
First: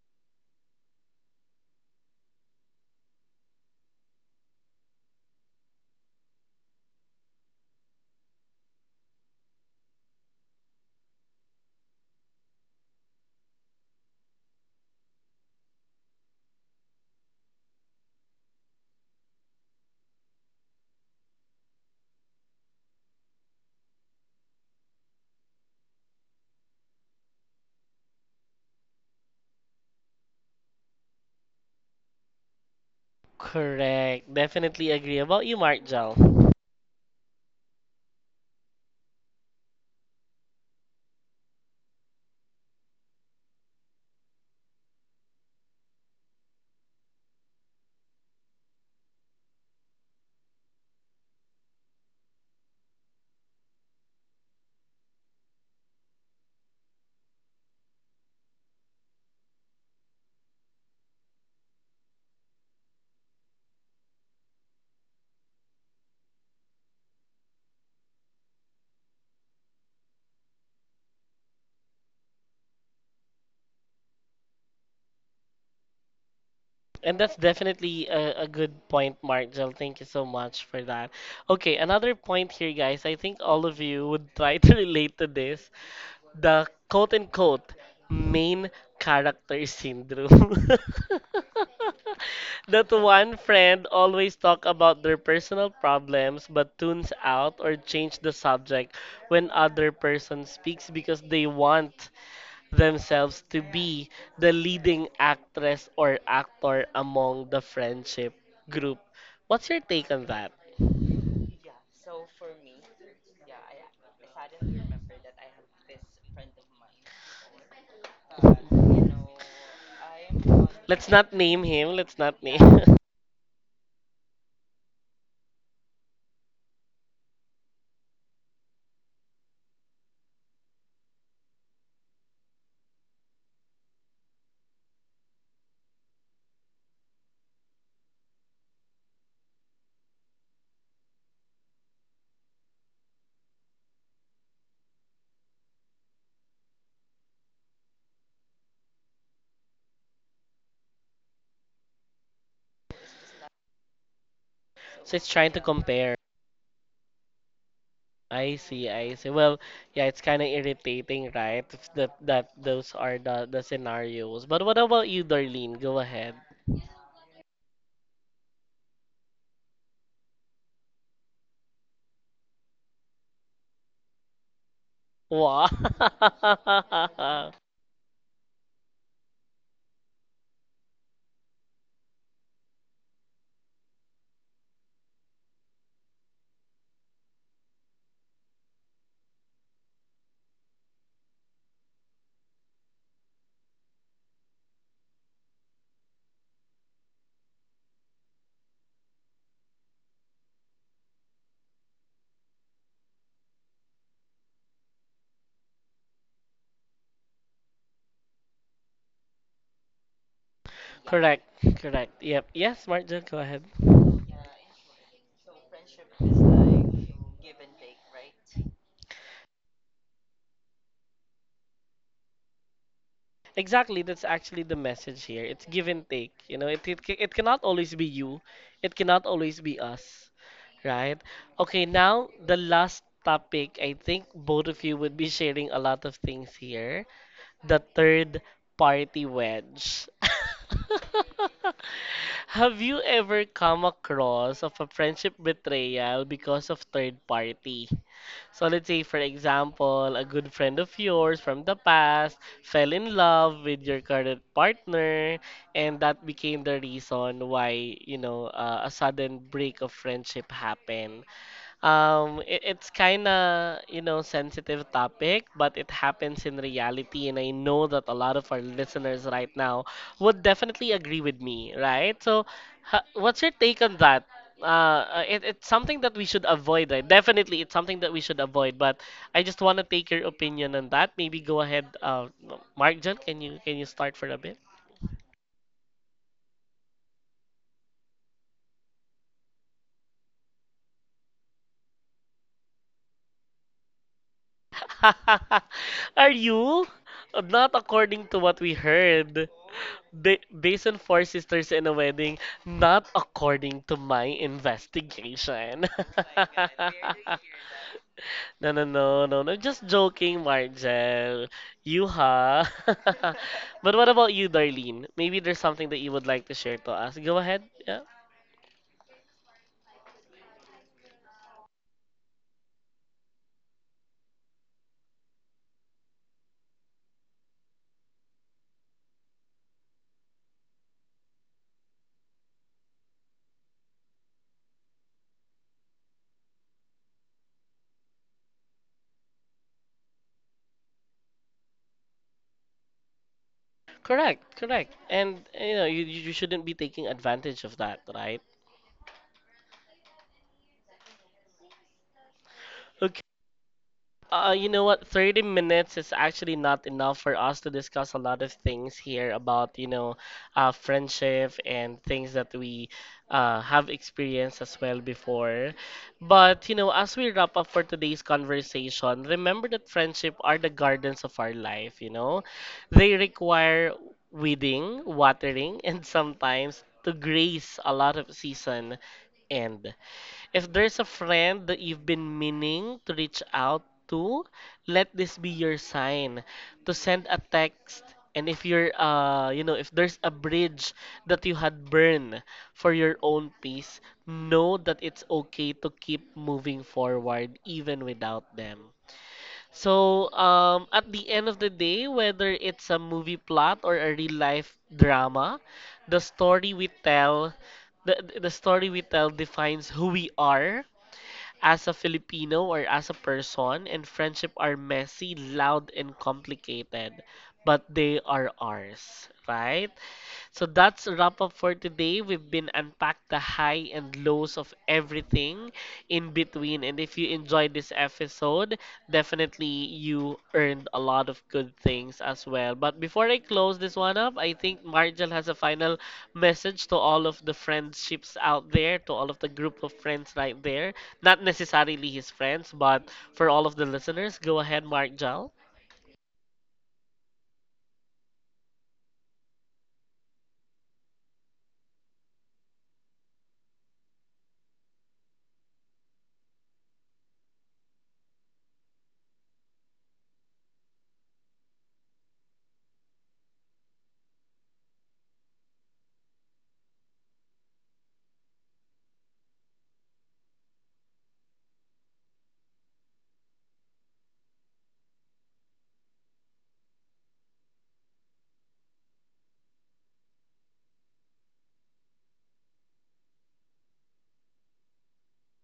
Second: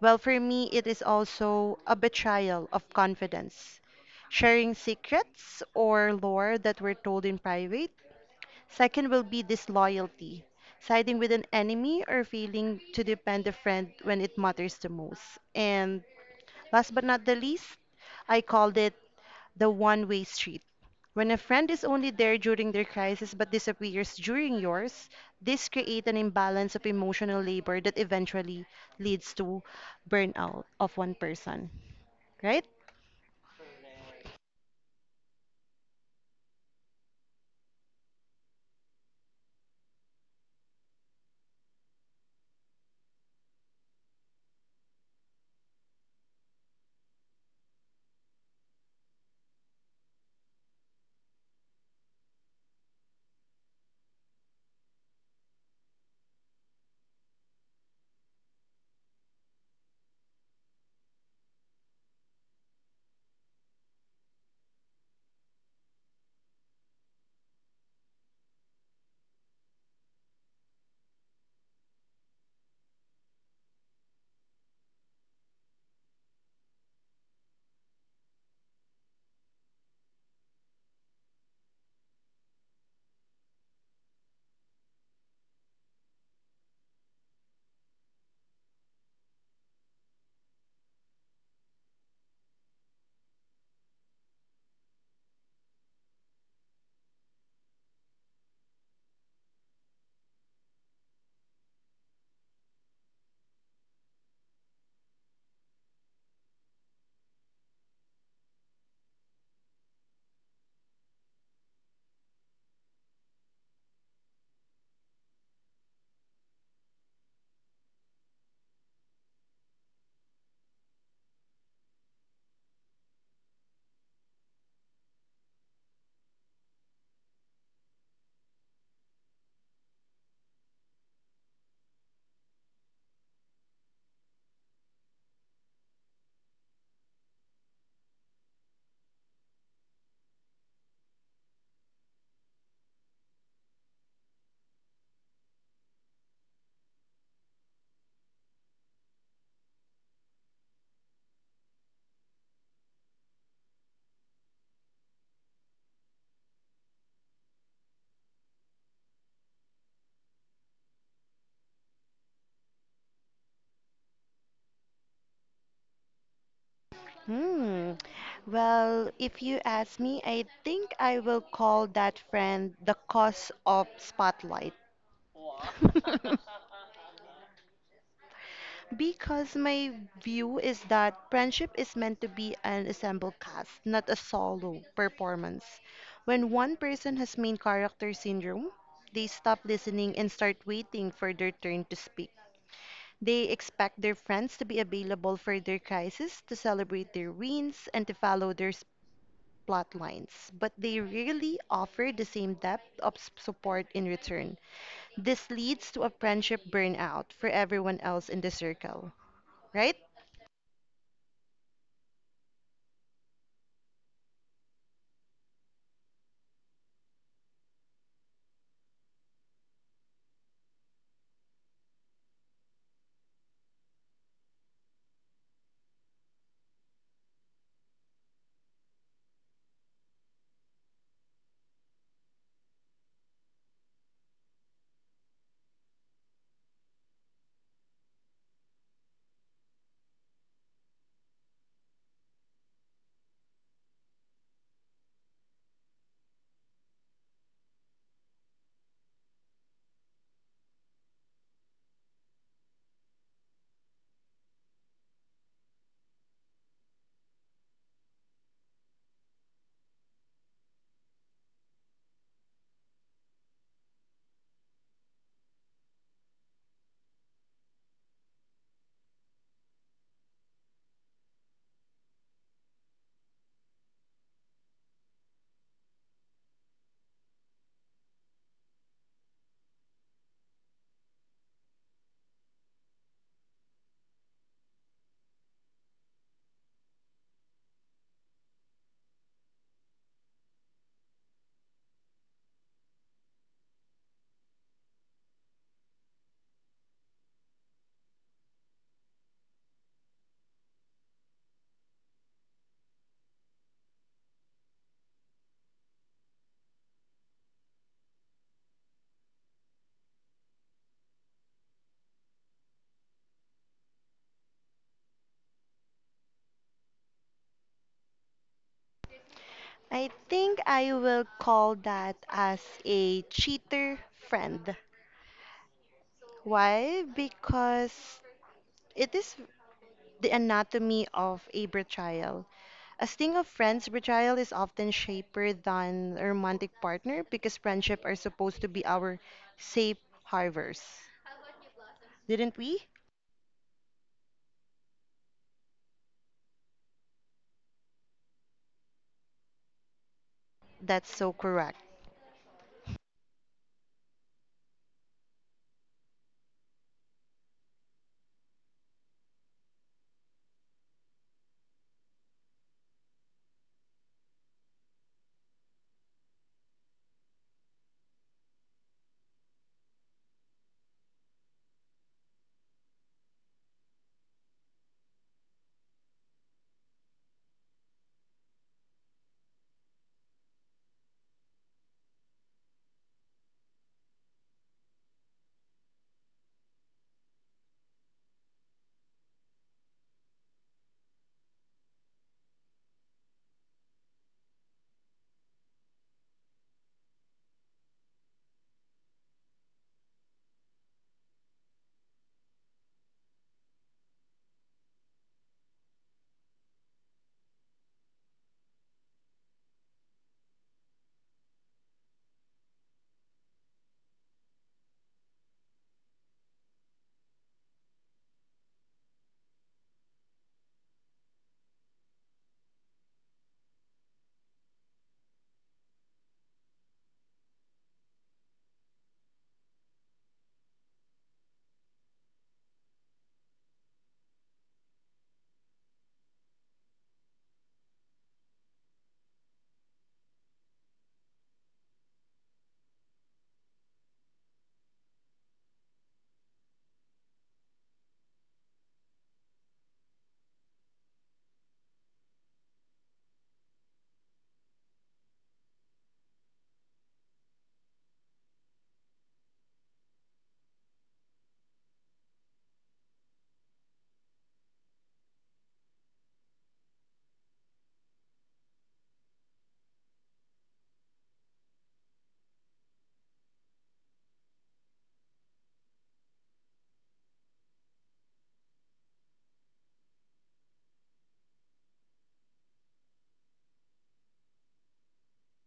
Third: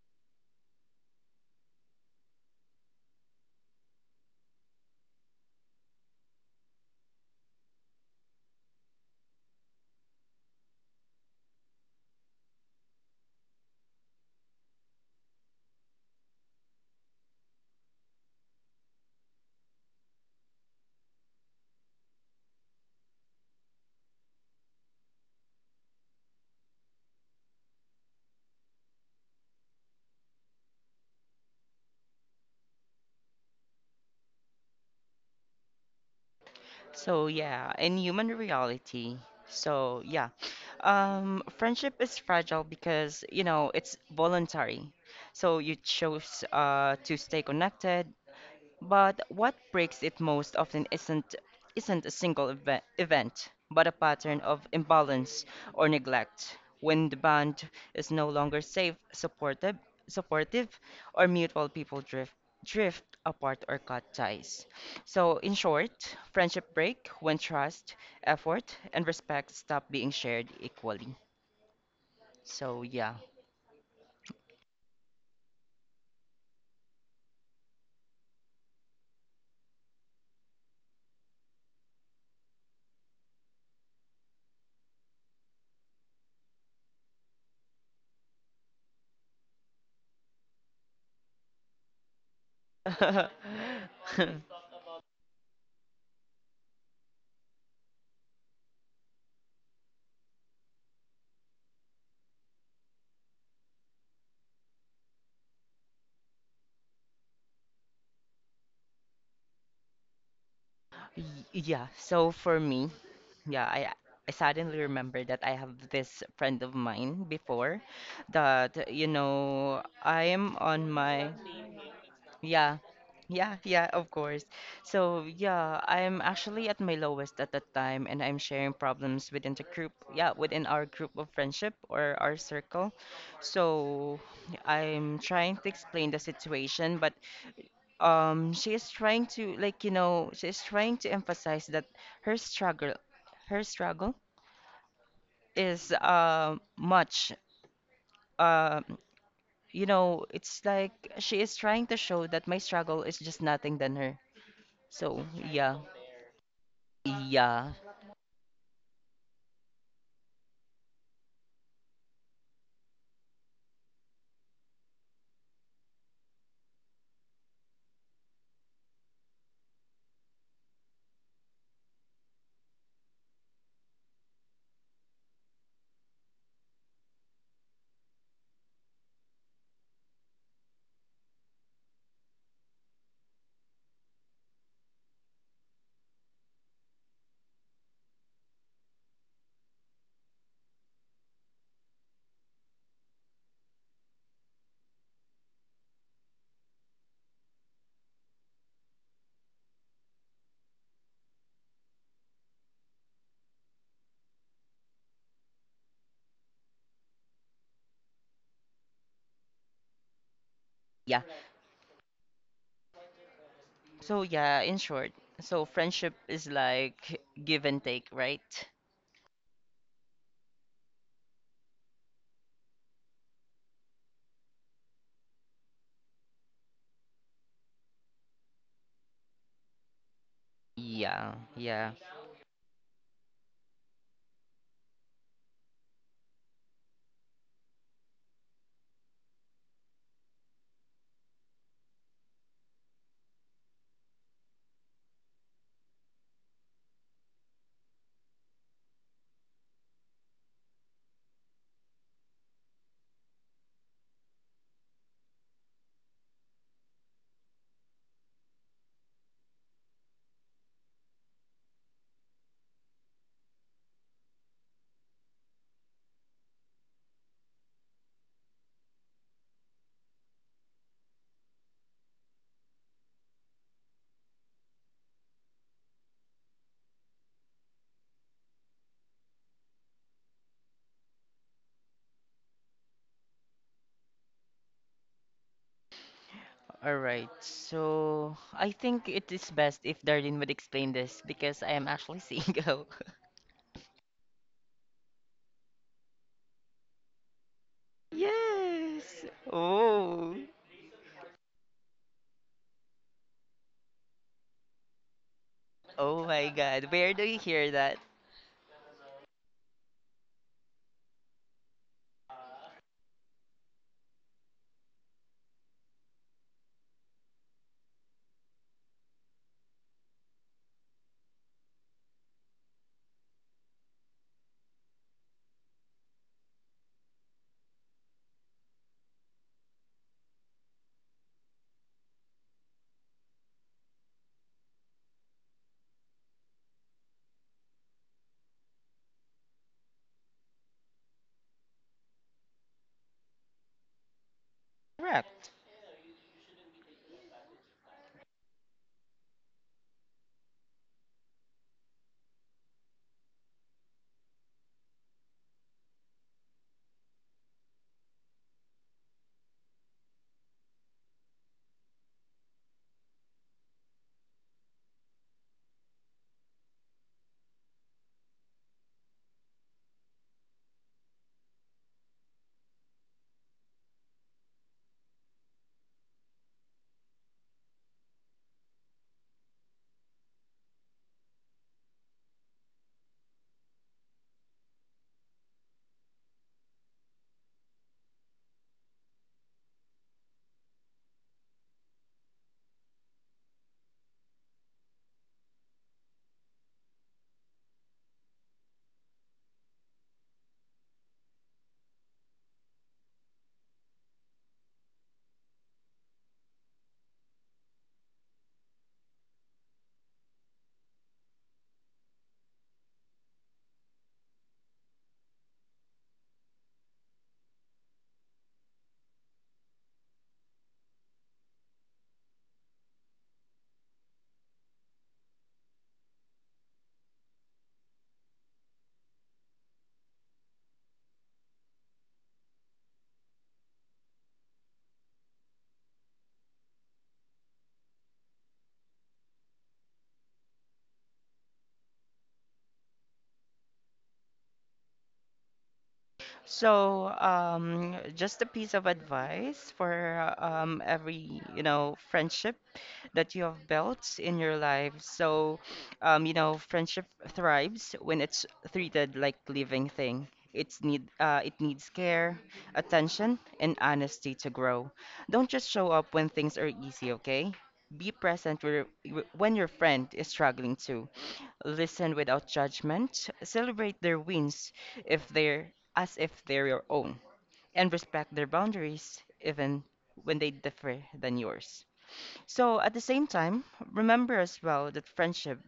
[SPEAKER 2] Well, for me, it is also a betrayal of confidence, sharing secrets or lore that were told in private. Second will be disloyalty, siding with an enemy or failing to defend a friend when it matters the most. And last but not the least, I called it the one way street. When a friend is only there during their crisis but disappears during yours, this creates an imbalance of emotional labor that eventually leads to burnout of one person, right?
[SPEAKER 1] Correct. Definitely agree. About you, Marjal.
[SPEAKER 3] So yeah, in human reality. So yeah, friendship is fragile because you know it's voluntary. So you chose to stay connected, but what breaks it most often isn't a single event, but a pattern of imbalance or neglect. When the bond is no longer safe, supportive, or mutual, people drift apart or cut ties. So, in short, friendship break when trust, effort, and respect stop being shared equally. So, yeah.
[SPEAKER 1] And that's definitely a good point, Marjal. Thank you so much for that. Okay, another point here, guys. I think all of you would try to relate to this. The quote unquote main character syndrome. That one friend always talk about their personal problems but tunes out or change the subject when other person speaks because they want themselves to be the leading actress or actor among the friendship group. What's your take on that?
[SPEAKER 3] Yeah, so for me, yeah, I suddenly remember that I have this friend of mine before that, you know, I'm on
[SPEAKER 1] Let's
[SPEAKER 3] my
[SPEAKER 1] not name him. Let's not name.
[SPEAKER 3] yeah. Yeah, yeah, of course. So, yeah, I'm actually at my lowest at that time and I'm sharing problems within the group, yeah, within our group of friendship or our circle. So, I'm trying to explain the situation, but she is trying to like you know she is trying to emphasize that her struggle her struggle is much um you know it's like she is trying to show that my struggle is just nothing than her
[SPEAKER 1] So
[SPEAKER 3] so
[SPEAKER 1] it's trying to
[SPEAKER 3] yeah
[SPEAKER 1] compare.
[SPEAKER 3] yeah
[SPEAKER 1] I see. I see. Well, yeah, it's kind of irritating, right? If that those are the scenarios. But what about you, Darlene? Go ahead.
[SPEAKER 2] Hmm. Well, if you ask me, I think I will call that friend the cause of spotlight.
[SPEAKER 1] Wow.
[SPEAKER 2] Because my view is that friendship is meant to be an ensemble cast, not a solo performance. When one person has main character syndrome, they stop listening and start waiting for their turn to speak. They expect their friends to be available for their crisis, to celebrate their wins, and to follow their plot lines, but they rarely offer the same depth of support in return. This leads to a friendship burnout for everyone else in the circle, right?
[SPEAKER 3] yeah
[SPEAKER 1] Correct. Correct. Yep. Yes, Marjan, go ahead.
[SPEAKER 3] so yeah in short so friendship is like give and take right
[SPEAKER 1] Exactly, that's actually the message here. It's give and take. You know, it cannot always be you. It cannot always be us, right?
[SPEAKER 3] yeah
[SPEAKER 1] Okay,
[SPEAKER 3] yeah
[SPEAKER 1] now the last topic. I think both of you would be sharing a lot of things here. The third party wedge. Have you ever come across of a friendship betrayal because of third party? So let's say, for example, a good friend of yours from the past fell in love with your current partner, and that became the reason why, you know, a sudden break of friendship happened. It's kind of, you know, sensitive topic, but it happens in reality, and I know that a lot of our listeners right now would definitely agree with me, right? So, ha what's your take on that? Uh, it's something that we should avoid, right? Definitely, it's something that we should avoid, but I just want to take your opinion on that. Maybe go ahead, Mark John, can you start for a bit?
[SPEAKER 3] all right so I think it is best if Darlene would explain this because I am actually single.
[SPEAKER 1] Are you? Not according to what we
[SPEAKER 3] Yes.
[SPEAKER 1] heard.
[SPEAKER 3] Oh.
[SPEAKER 1] Ba Based on four sisters in a wedding, not according to my investigation.
[SPEAKER 3] Oh my God. Where do you hear that?
[SPEAKER 1] No, no, no, no, no. Just joking, Margel. You, huh? But what about you, Darlene? Maybe there's something that you would like to share to us. Go ahead. Yeah.
[SPEAKER 2] I think I will call that as a cheater friend. Why? Because it is the anatomy of a betrayal. A sting of friends, betrayal is often shaper than a romantic partner because friendship are supposed to be our safe harbors. Didn't we?
[SPEAKER 1] Correct, correct.
[SPEAKER 3] Correct.
[SPEAKER 1] And you know, you shouldn't be taking advantage of that, right?
[SPEAKER 2] That's so correct.
[SPEAKER 1] You know what? 30 minutes is actually not enough for us to discuss a lot of things here about, you know, friendship and things that we have experienced as well before. But, you know, as we wrap up for today's conversation, remember that friendship are the gardens of our life, you know? They require weeding, watering, and sometimes to grace a lot of season and. If there's a friend that you've been meaning to reach out to, let this be your sign to send a text. And if you're, you know, if there's a bridge that you had burned for your own peace, know that it's okay to keep moving forward even without them. So, at the end of the day, whether it's a movie plot or a real life drama, the story we tell the story we tell defines who we are as a Filipino or as a person, and friendship are messy, loud, and complicated, but they are ours, right? So that's a wrap up for today. We've been unpacked the high and lows of everything in between. And if you enjoyed this episode, definitely you earned a lot of good things as well. But before I close this one up, I think Margel has a final message to all of the friendships out there, to all of the group of friends right there. Not necessarily his friends, but for all of the listeners, go ahead, Margel.
[SPEAKER 3] Just a piece of advice for every, you know, friendship that you have built in your life. So, you know, friendship thrives when it's treated like living thing. It needs care, attention, and honesty to grow. Don't just show up when things are easy, okay? Be present where, when your friend is struggling too. Listen without judgment. Celebrate their wins if they're as if they're your own, and respect their boundaries even when they differ than yours. So at the same time, remember as well that friendship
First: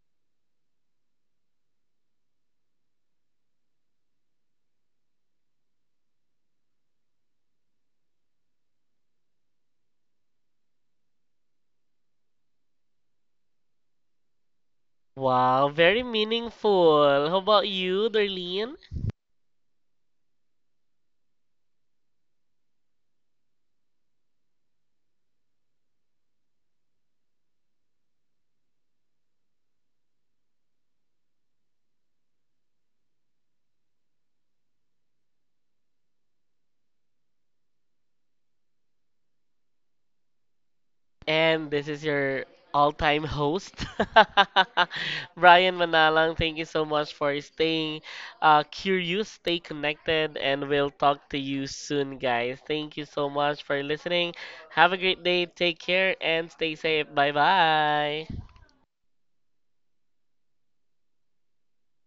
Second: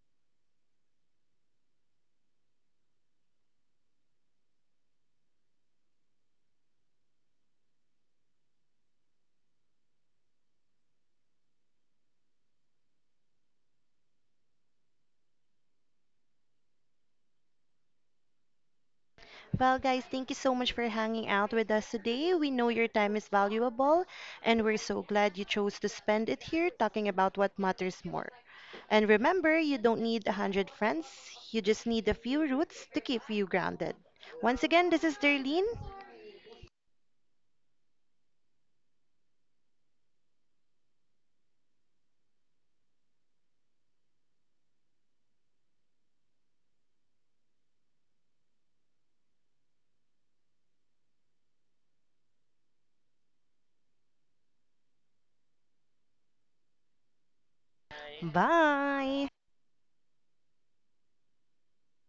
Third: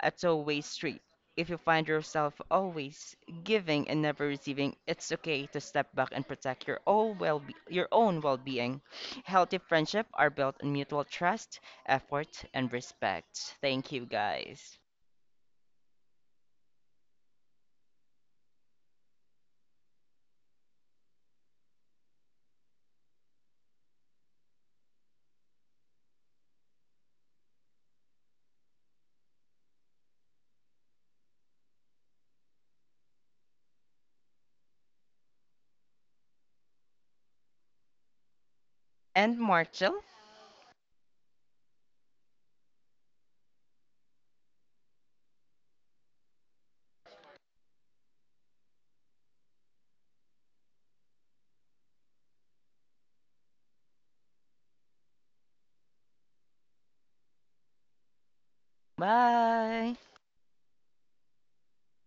[SPEAKER 3] a two-way street. If you find yourself always giving and never receiving, it's okay to step back and protect your own well your own well-being. Healthy friendships are built on mutual trust, effort, and respect. Thank you, guys.
[SPEAKER 1] Wow, very meaningful. How about you, Darlene?
[SPEAKER 2] Well, guys, thank you so much for hanging out with us today. We know your time is valuable, and we're so glad you chose to spend it here talking about what matters more. And remember, you don't need a 100 friends, you just need a few roots to keep you grounded. Once again, this is Darlene.
[SPEAKER 3] And Marshall,
[SPEAKER 1] And this is your all time host, Brian Manalang. Thank you so much for staying curious, stay connected, and we'll talk to you soon, guys. Thank you so much for listening. Have a great day. Take care and stay safe. Bye bye.
[SPEAKER 2] Bye.
[SPEAKER 3] bye.